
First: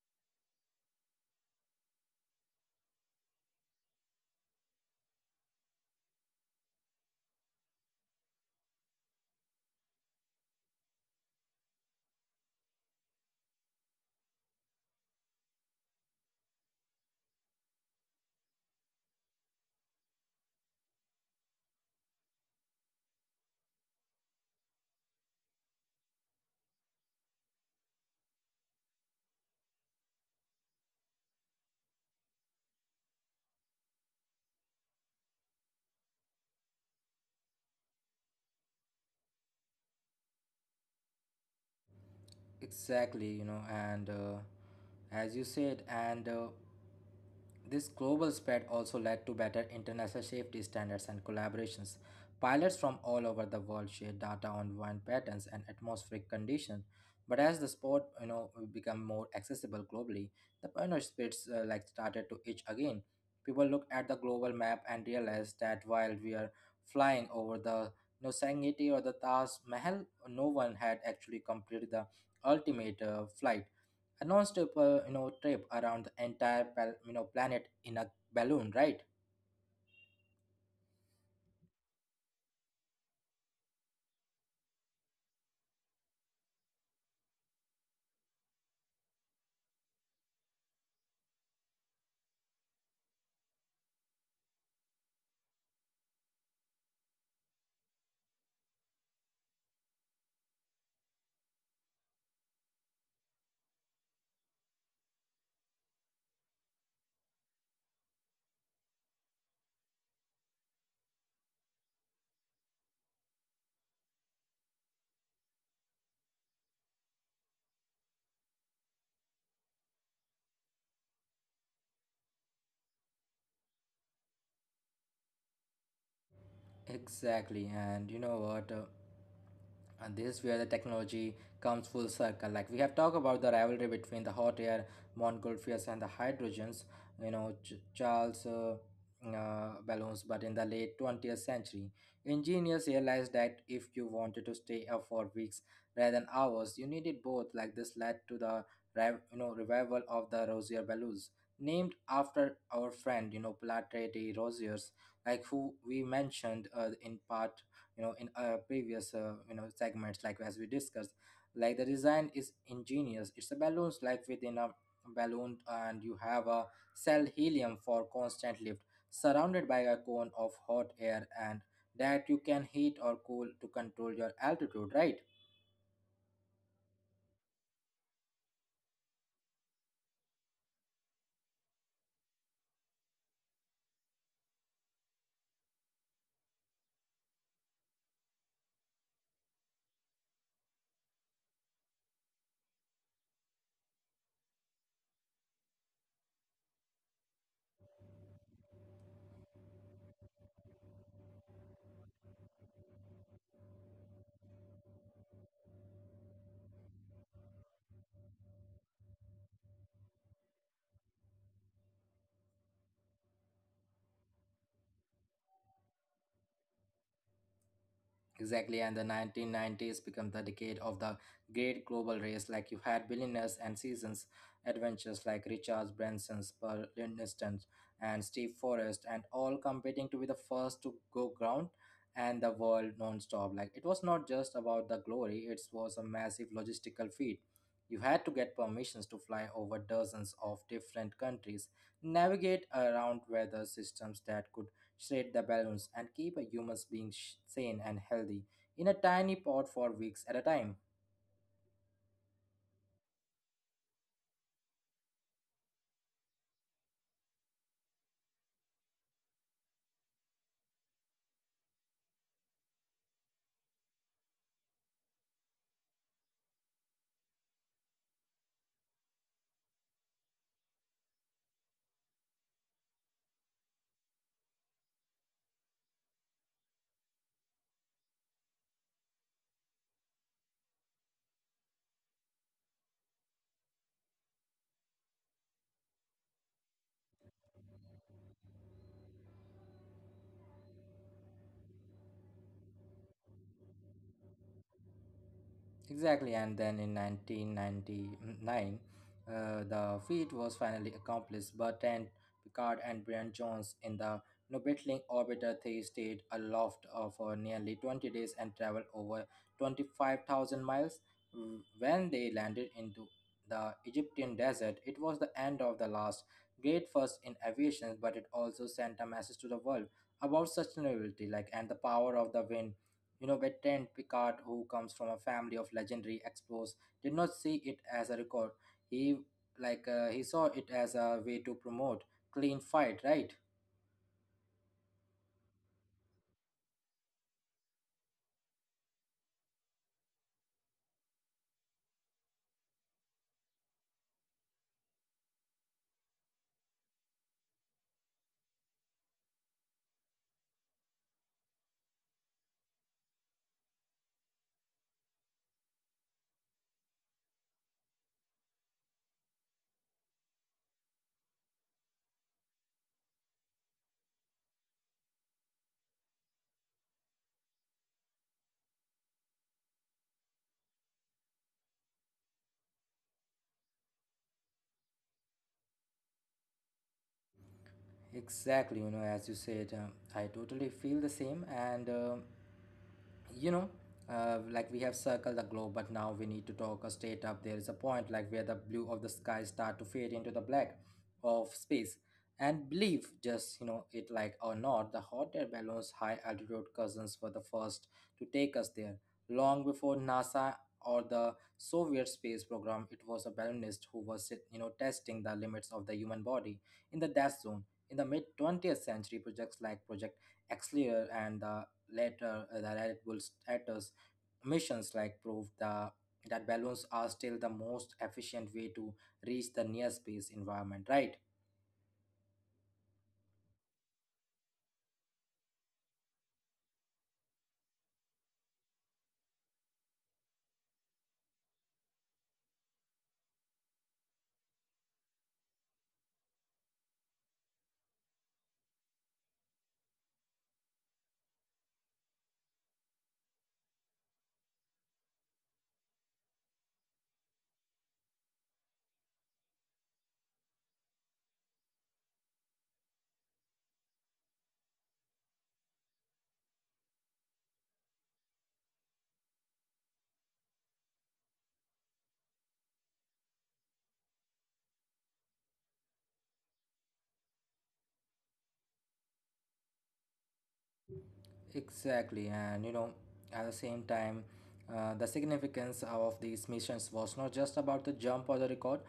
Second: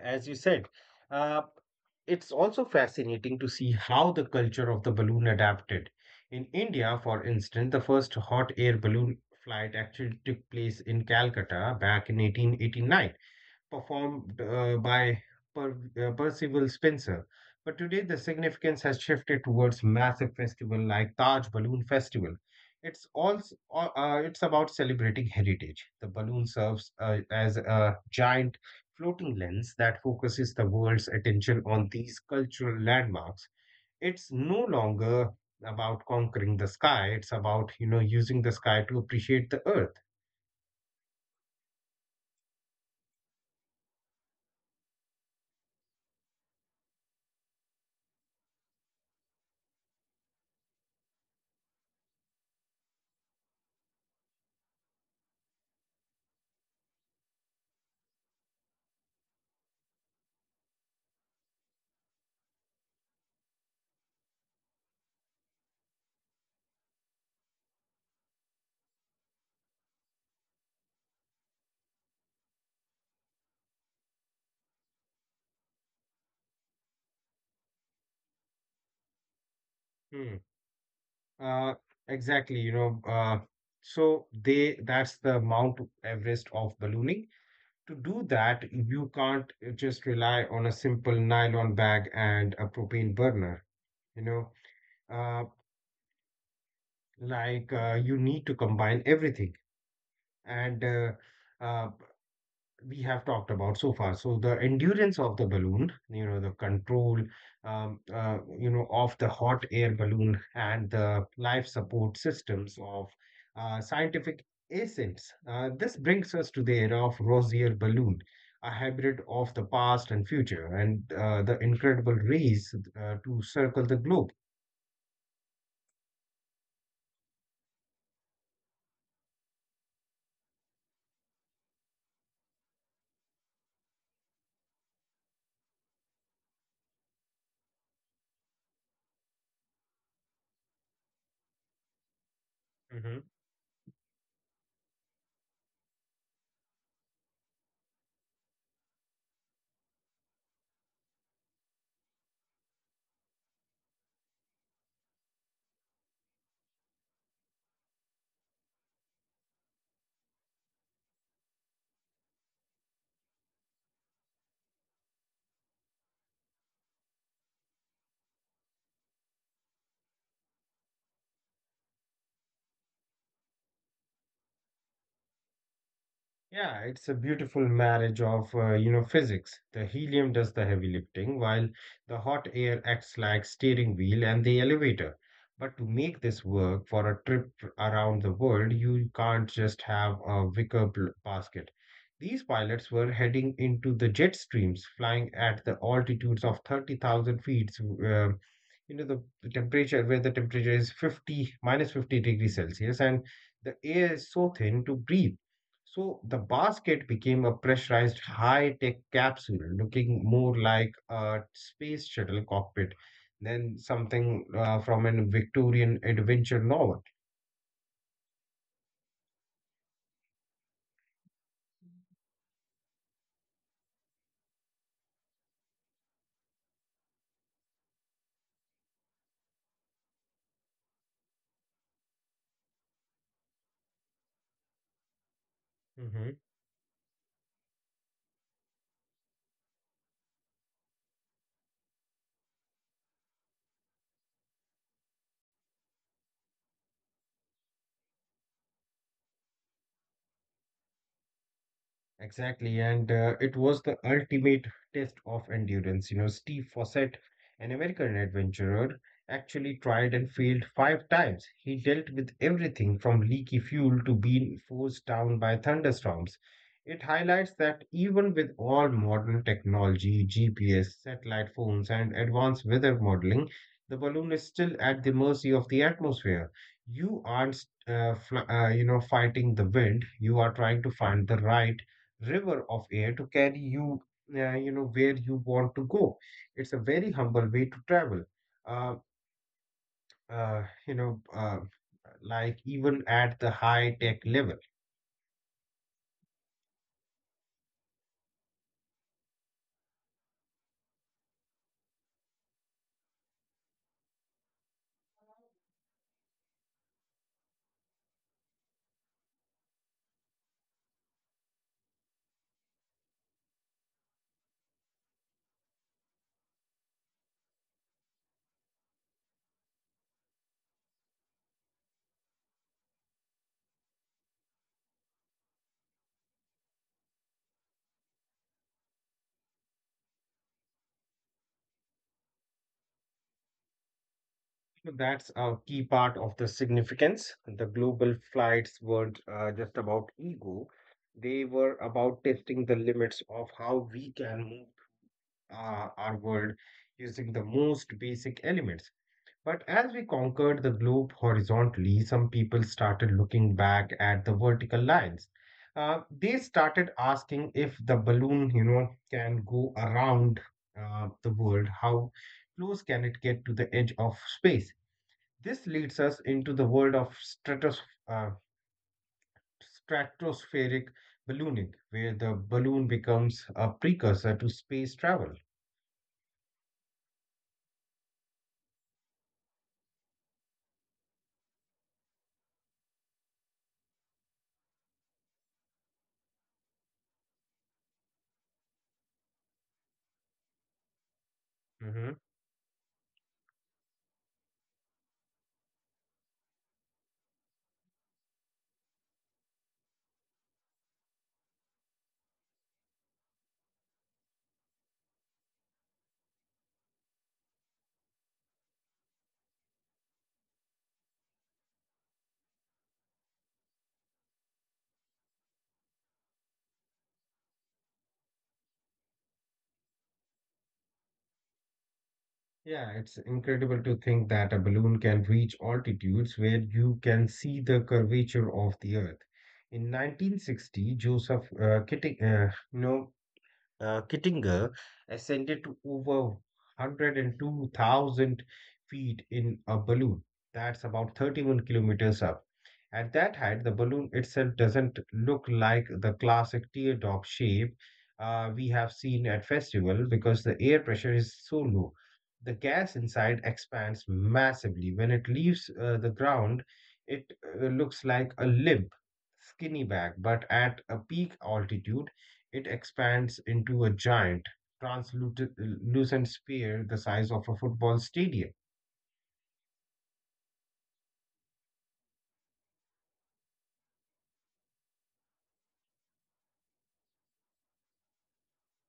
as you said. Uh, it's also fascinating to see how the culture of the balloon adapted. In India, for instance, the first hot air balloon flight actually took place in Calcutta back in 1889, performed by per, Percival Spencer. But today, the significance has shifted towards massive festival like Taj Balloon Festival. It's all it's about celebrating heritage. The balloon serves as a giant floating lens that focuses the world's attention on these cultural landmarks. It's no longer about conquering the sky. It's about, you know, using the sky to appreciate the earth. Exactly, you know, and as you said, and this global spread also led to better international safety standards and collaborations. Pilots from all over the world shared data on wind patterns and atmospheric conditions. But as the sport, you know, become more accessible globally, the pioneer spirits like started to itch again. People looked at the global map and realized that while we are flying over the Serengeti or the Taj Mahal, no one had actually completed the ultimate flight, a non-stop trip around the entire planet in a balloon, right? Hmm. Uh, exactly, you know, so they that's the Mount Everest of ballooning. To do that, you can't just rely on a simple nylon bag and a propane burner, you know, uh, you need to combine everything. And uh, we have talked about so far. So the endurance of the balloon, you know, the control, you know, of the hot air balloon and the life support systems of scientific ascents. This brings us to the era of Rosier balloon, a hybrid of the past and future, and the incredible race to circle the globe. Exactly, and you know what? And this is where the technology comes full circle, like we have talked about the rivalry between the hot air montgolfiers and the hydrogens Charles balloons, but in the late 20th century engineers Mhm. realized that if you wanted to stay up for weeks rather than hours you needed both. Like this led to the revival of the rosier balloons named after our friend platy rosiers, who we mentioned in part in previous segments, like as we discussed, like the design is ingenious. It's a balloons like within a balloon, and you have a cell helium for constant lift surrounded by a cone of hot air, and that you can heat or cool to control your altitude, right? Yeah, it's a beautiful marriage of, physics. The helium does the heavy lifting while the hot air acts like steering wheel and the elevator. But to make this work for a trip around the world, you can't just have a wicker basket. These pilots were heading into the jet streams, flying at the altitudes of 30,000 feet, you know, the temperature, where the temperature is 50 minus 50 degrees celsius, and the air is so thin to breathe. So the basket became a pressurized high-tech capsule, looking more like a space shuttle cockpit than something from a Victorian adventure novel. Exactly, and the 1990s become the decade of the great global race. Like you had billionaires and seasons adventures like Richard Branson's, Pearl Livingston, and Steve Forrest, and all competing to be the first to go ground and the world non-stop. Like it was not just about the glory; it was a massive logistical feat. You had to get permissions to fly over dozens of different countries, navigate around weather systems that could shred the balloons and keep a human being sane and healthy in a tiny pot for weeks at a time. Exactly, and it was the ultimate test of endurance. You know, Steve Fawcett, an American adventurer, actually tried and failed 5 times. He dealt with everything from leaky fuel to being forced down by thunderstorms. It highlights that even with all modern technology, GPS, satellite phones, and advanced weather modeling, the balloon is still at the mercy of the atmosphere. You aren't fighting the wind. You are trying to find the right river of air to carry you, where you want to go. It's a very humble way to travel. Uh, uh, you know, uh, Even at the high tech level. Exactly, and then in 1999, uh, the feat was finally accomplished. But and Picard and Brian Jones in the Nobitling orbiter they stayed aloft for nearly 20 days and traveled over 25,000 miles. Mm, when they landed into the Egyptian desert, it was the end of the last great first in aviation, but it also sent a message to the world about sustainability, like and the power of the wind. You know, Bertrand Picard, who comes from a family of legendary explorers, did not see it as a record. He he saw it as a way to promote clean fight, right? So that's a key part of the significance. The global flights weren't just about ego, they were about testing the limits of how we can move our world using the most basic elements. But as we conquered the globe horizontally, some people started looking back at the vertical lines. They started asking if the balloon, you know, can go around the world, how close can it get to the edge of space? This leads us into the world of uh, stratospheric ballooning, where the balloon becomes a precursor to space travel. Exactly. You know, as you said, I totally feel the same, and. you know we have circled the globe, but now we need to talk a straight up. There is a point like where the blue of the sky start to fade into the black of space, Hmm. and believe just you know it like or not, the hot air balloons high altitude cousins were the first to take us there long before NASA or the Soviet space program. It was a balloonist who was testing the limits of the human body in the death zone. In the mid 20th century, projects like project Excelsior and the later the Red Bull status missions like proved that balloons are still the most efficient way to reach the near space environment, right? Yeah, it's incredible to think that a balloon can reach altitudes where you can see the curvature of the Earth. In 1960, Joseph Kitting, no, Kittinger ascended to over 102,000 feet in a balloon. That's about 31 kilometers up. At that height, the balloon itself doesn't look like the classic teardrop shape we have seen at festival because the air pressure is so low. The gas inside expands massively. When it leaves the ground, it looks like a limp, skinny bag, but at a peak altitude, it expands into a giant, translucent sphere the size of a football stadium. Exactly, and you know, at the same time, the significance of these missions was not just about the jump or the record.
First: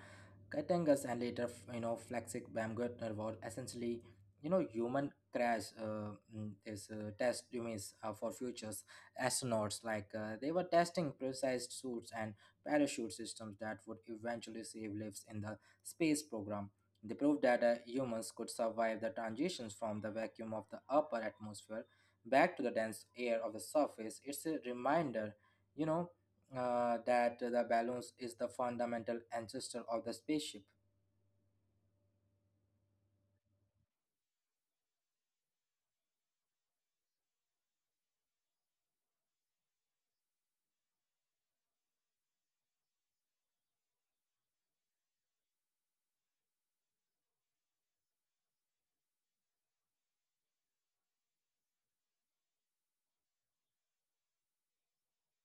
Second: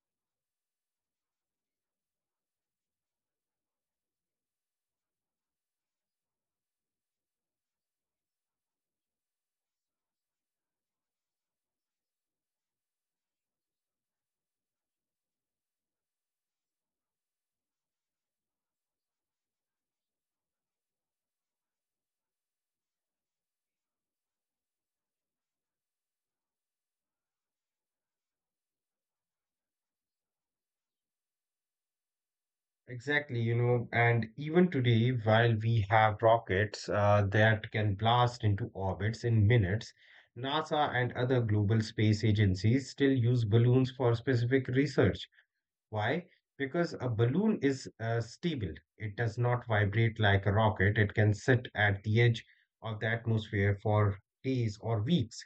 Katangas and later, you know, Flaxic Baumgartner were essentially, you know, human crash mm, is test dummies for futures astronauts. They were testing precise suits and parachute systems that would eventually save lives in the space program. They proved that humans could survive the transitions from the vacuum of the upper atmosphere back to the dense air of the surface. It's a reminder, you know, that the balloons is the fundamental ancestor of the spaceship. Exactly, you know, and even today, while we have rockets that can blast into orbits in minutes, NASA and other global space agencies still use balloons for specific research. Why? Because a balloon is stable. It does not vibrate like a rocket. It can sit at the edge of the atmosphere for days or weeks,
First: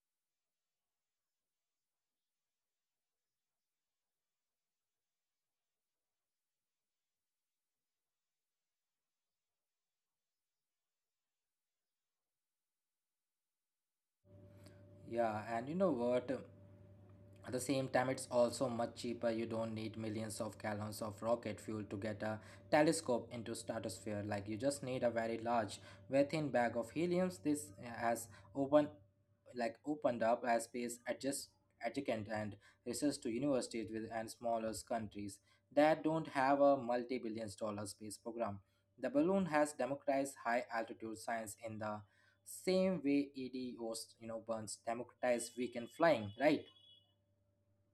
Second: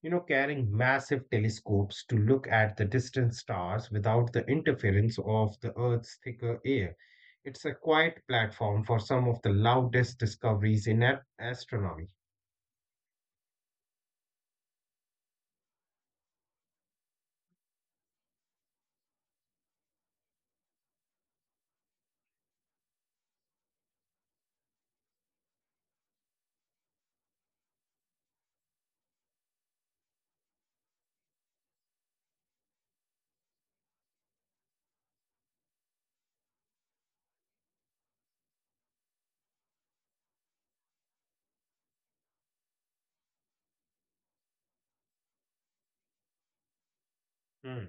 you know, carrying massive telescopes to look at the distant stars without the interference of the Earth's thicker air. It's a quiet platform for some of the loudest discoveries in astronomy. Yeah, and you know what? At the same time, it's also much cheaper. You don't need millions of gallons of rocket fuel to get a telescope into stratosphere. Like you just need a very large, very thin bag of heliums. This has open, opened up as space adjust adjacent and research to universities with and smaller countries that don't have a multi-$1 billion space program. The balloon has democratized high altitude science in the same way EDOs, you know, burns democratized weekend flying, right? Hmm.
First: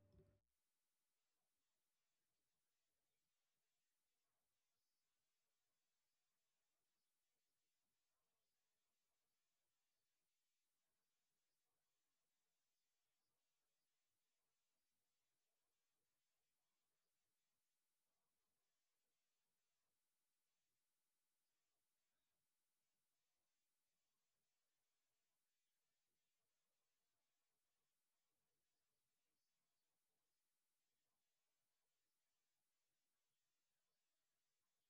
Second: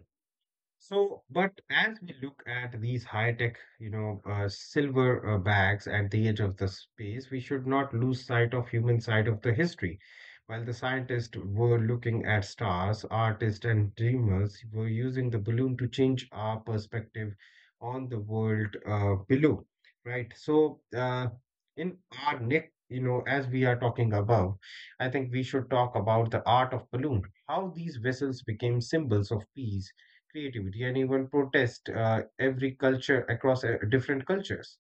So, but as we look at these high-tech, you know, silver bags at the edge of the space, we should not lose sight of human side of the history. While the scientists were looking at stars, artists and dreamers were using the balloon to change our perspective on the world below, right? So, in our next, you know, as we are talking above, I think we should talk about the art of balloon, how these vessels became symbols of peace, creativity, and even protest every culture across different cultures.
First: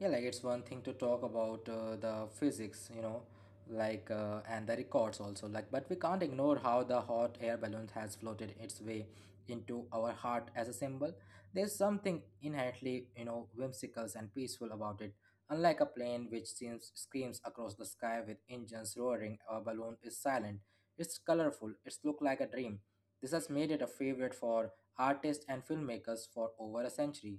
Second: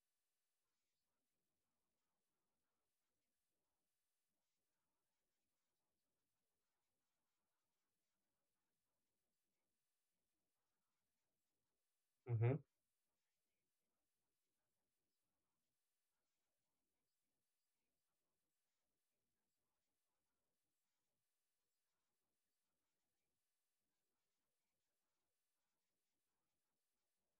Yeah, like it's one thing to talk about the physics, you know, and the records also, like, but we can't ignore how the hot air balloon has floated its way into our heart as a symbol. There's something Mm-hmm. inherently, you know, whimsical and peaceful about it. Unlike a plane, which seems screams across the sky with engines roaring, a balloon is silent. It's colorful. It's look like a dream. This has made it a favorite for artists and filmmakers for over a century.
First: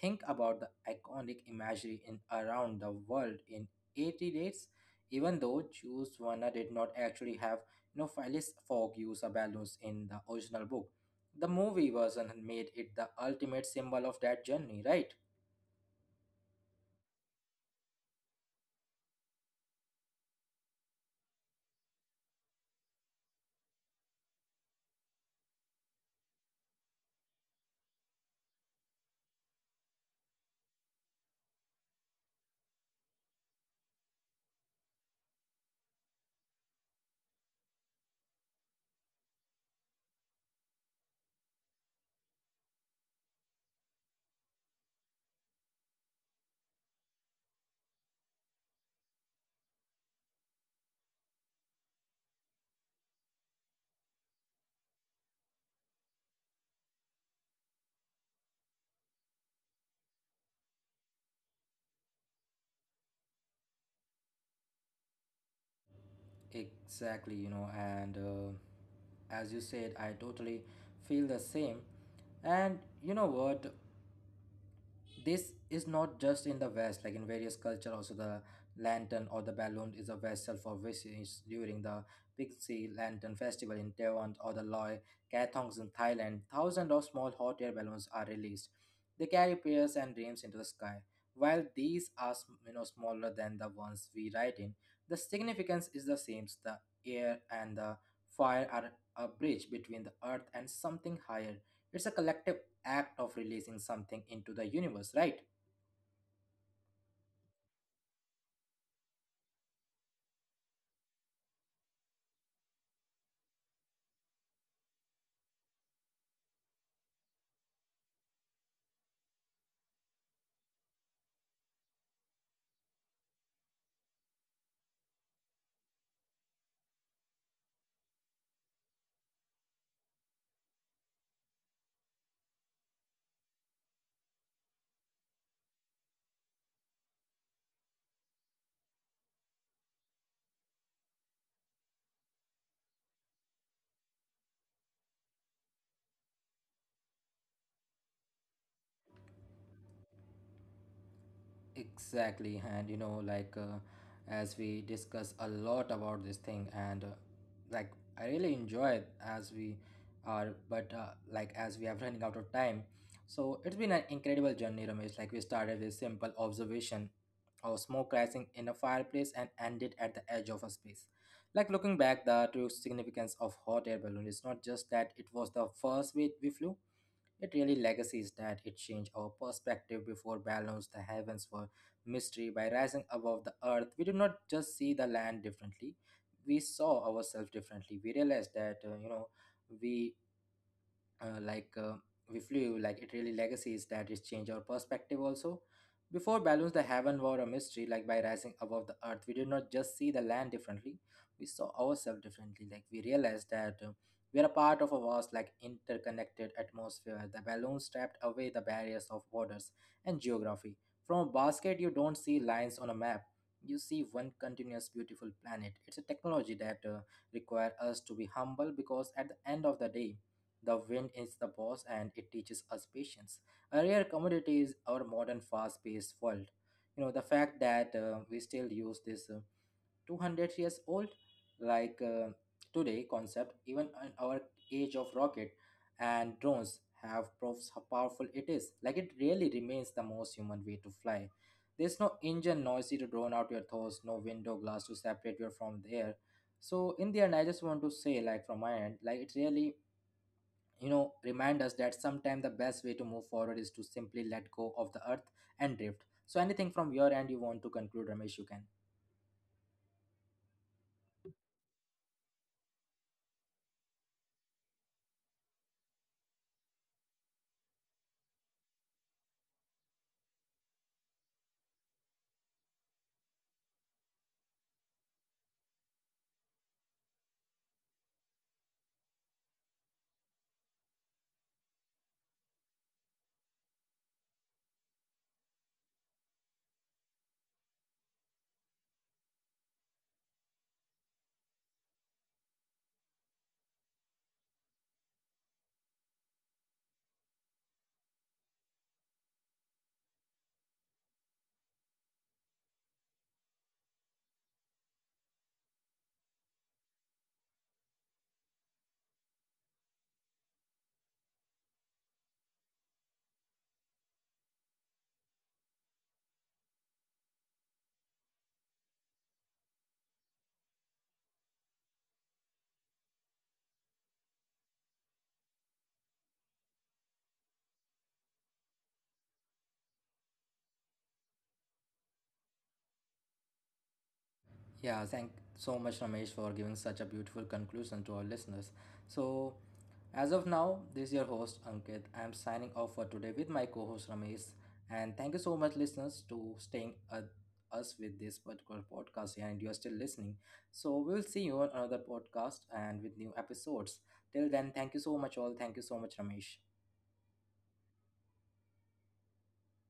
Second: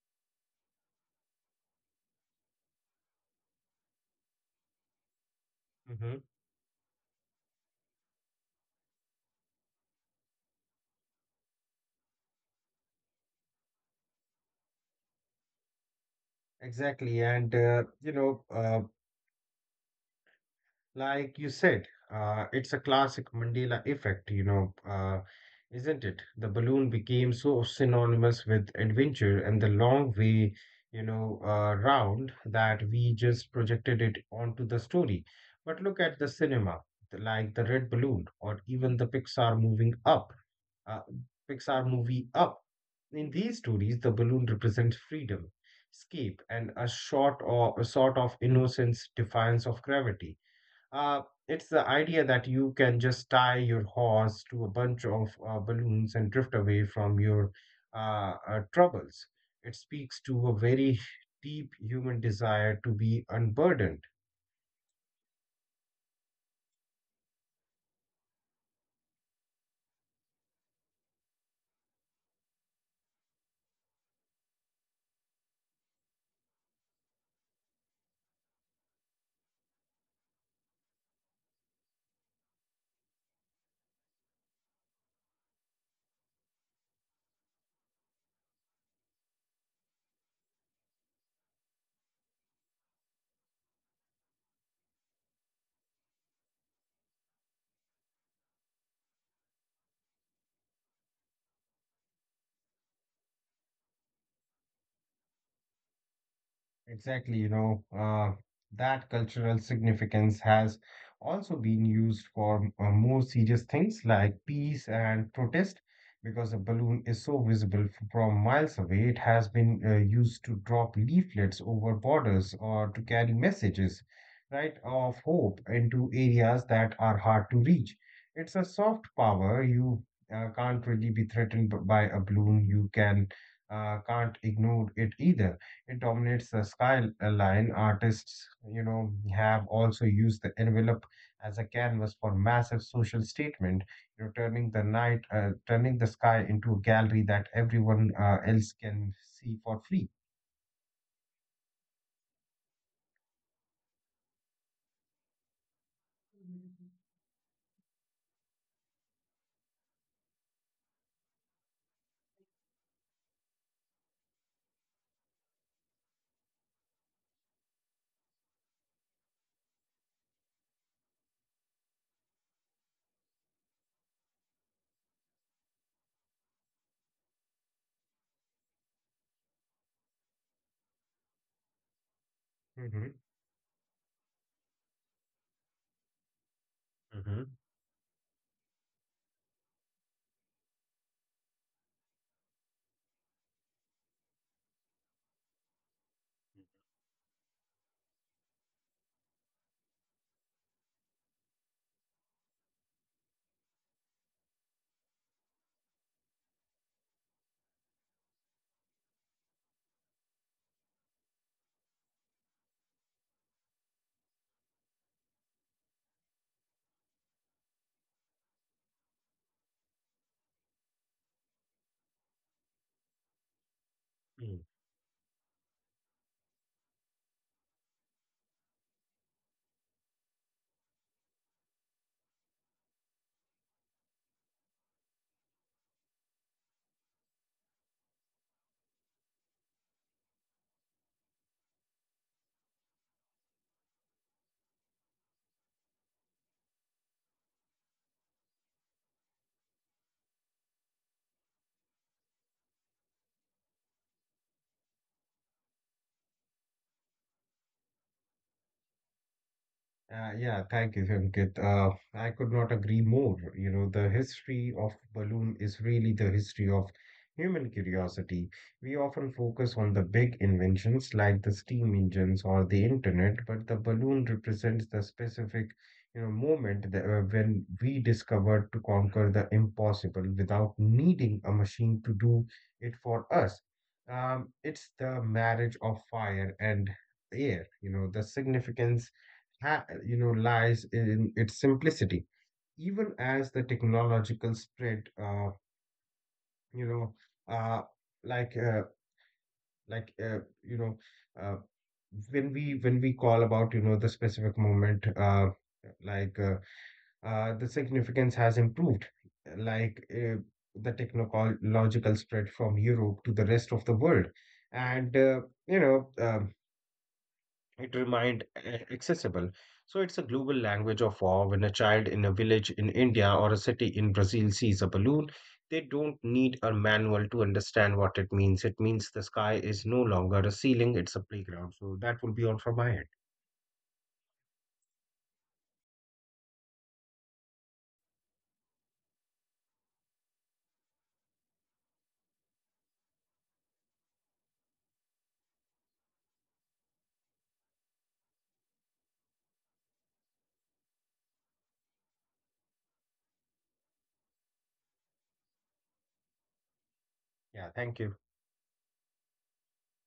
Think about the iconic imagery in around the world in 80 dates. Even though Mm-hmm. Juice Wanna did not actually have no Phyllis Fogg use a balloons in the original book, the movie version made it the ultimate symbol of that journey, right? Exactly. And, like you said, it's a classic Mandela effect, you know, isn't it? The balloon became so synonymous with adventure and the long way, you know, round, that we just projected it onto the story. But look at the cinema, like the Red Balloon or even the Pixar moving up. Uh, Pixar movie Up. In these stories, the balloon represents freedom, escape, and a sort of innocence, defiance of gravity. Uh, it's the idea that you can just tie your horse to a bunch of balloons and drift away from your troubles. It speaks to a very deep human desire to be unburdened. Exactly, you know, and as you said, I totally feel the same. And you know what? This is not just in the west. Like in various culture also, the lantern or the balloon is a vessel for wishes. During the pixie lantern festival in Taiwan or the Loy Kathongs in Thailand, thousands of small hot air balloons are released. They carry prayers and dreams into the sky. While these are smaller than the ones we ride in, the significance is the same. The air and the fire are a bridge between the earth and something higher. It's a collective act of releasing something into the universe, right? Exactly, you know, that cultural significance has also been used for more serious things like peace and protest. Because a balloon is so visible from miles away, it has been used to drop leaflets over borders or to carry messages, right, of hope into areas that are hard to reach. It's a soft power. You can't really be threatened by a balloon. You can't ignore it either. It dominates the skyline. Artists, you know, have also used the envelope as a canvas for massive social statement. You know, turning the sky into a gallery that everyone else can see for free. Exactly, and you know, as we discuss a lot about this thing, and like I really enjoy it as we are, but as we are running out of time, so it's been an incredible journey, Ramesh. Like we started with simple observation of smoke rising in a fireplace and ended at the edge of a space. Like looking back, the true significance of hot air balloon is not just that it was the first way we flew. It really legacy is that it changed our perspective before balanced the heavens for mystery by hmm rising above the earth. We did not just see the land differently; we saw hmm ourselves differently. We realized that we uh, like uh, we flew, like it really legacies that it changed our perspective also. Before balloons the heaven were a mystery, like by rising above the earth we did not just see the land differently, we saw ourselves differently. Like we realized that we are a part of a vast, like interconnected atmosphere. The balloon stripped away the barriers of borders and geography. From a basket you don't see lines on a map, you see one continuous beautiful planet. It's a technology that require us to be humble, because at the end of the day the wind is the boss, and it teaches us patience. A rare commodity is our modern fast paced world. You know, the fact that we still use this 200 years old, like uh, today, concept, even in our age of rocket and drones, have proves how powerful it is. Like it really remains the most human way to fly. There's no engine noisy to drown out your thoughts, no window glass to separate you from the air. So in the end, I just want to say, like from my end, like it really, remind us that sometimes the best way to move forward is to simply let go of the earth and drift. So anything from your end you want to conclude, Ramesh, you can. Yeah, thank you, Ankit. I could not agree more. You know, the history of balloon is really the history of human curiosity. We often focus on the big inventions like the steam engines or the internet, but the balloon represents the specific, you know, moment that, when we discovered to conquer the impossible without needing a machine to do it for us. It's the marriage of fire and air, you know, the significance you know lies in its simplicity, even as the technological spread you know uh, like uh, like you know uh, when we call about, you know, the specific moment, like uh, the significance has improved, like uh, the technological spread from Europe to the rest of the world, and you know um it remained accessible. So it's a global language of awe. When a child in a village in India or a city in Brazil sees a balloon, they don't need a manual to understand what it means. It means the sky is no longer a ceiling, it's a playground. So that will be all from my end. Yeah, thank so much Ramesh for giving such a beautiful conclusion to our listeners. So as of now, this is your host Ankit. I am signing off for today with my co-host Ramesh, and thank you so much listeners to staying us with this particular podcast, and you are still listening, so we will see you on another podcast and with new episodes. Till then, thank you so much all. Thank you so much Ramesh. Yeah, thank you.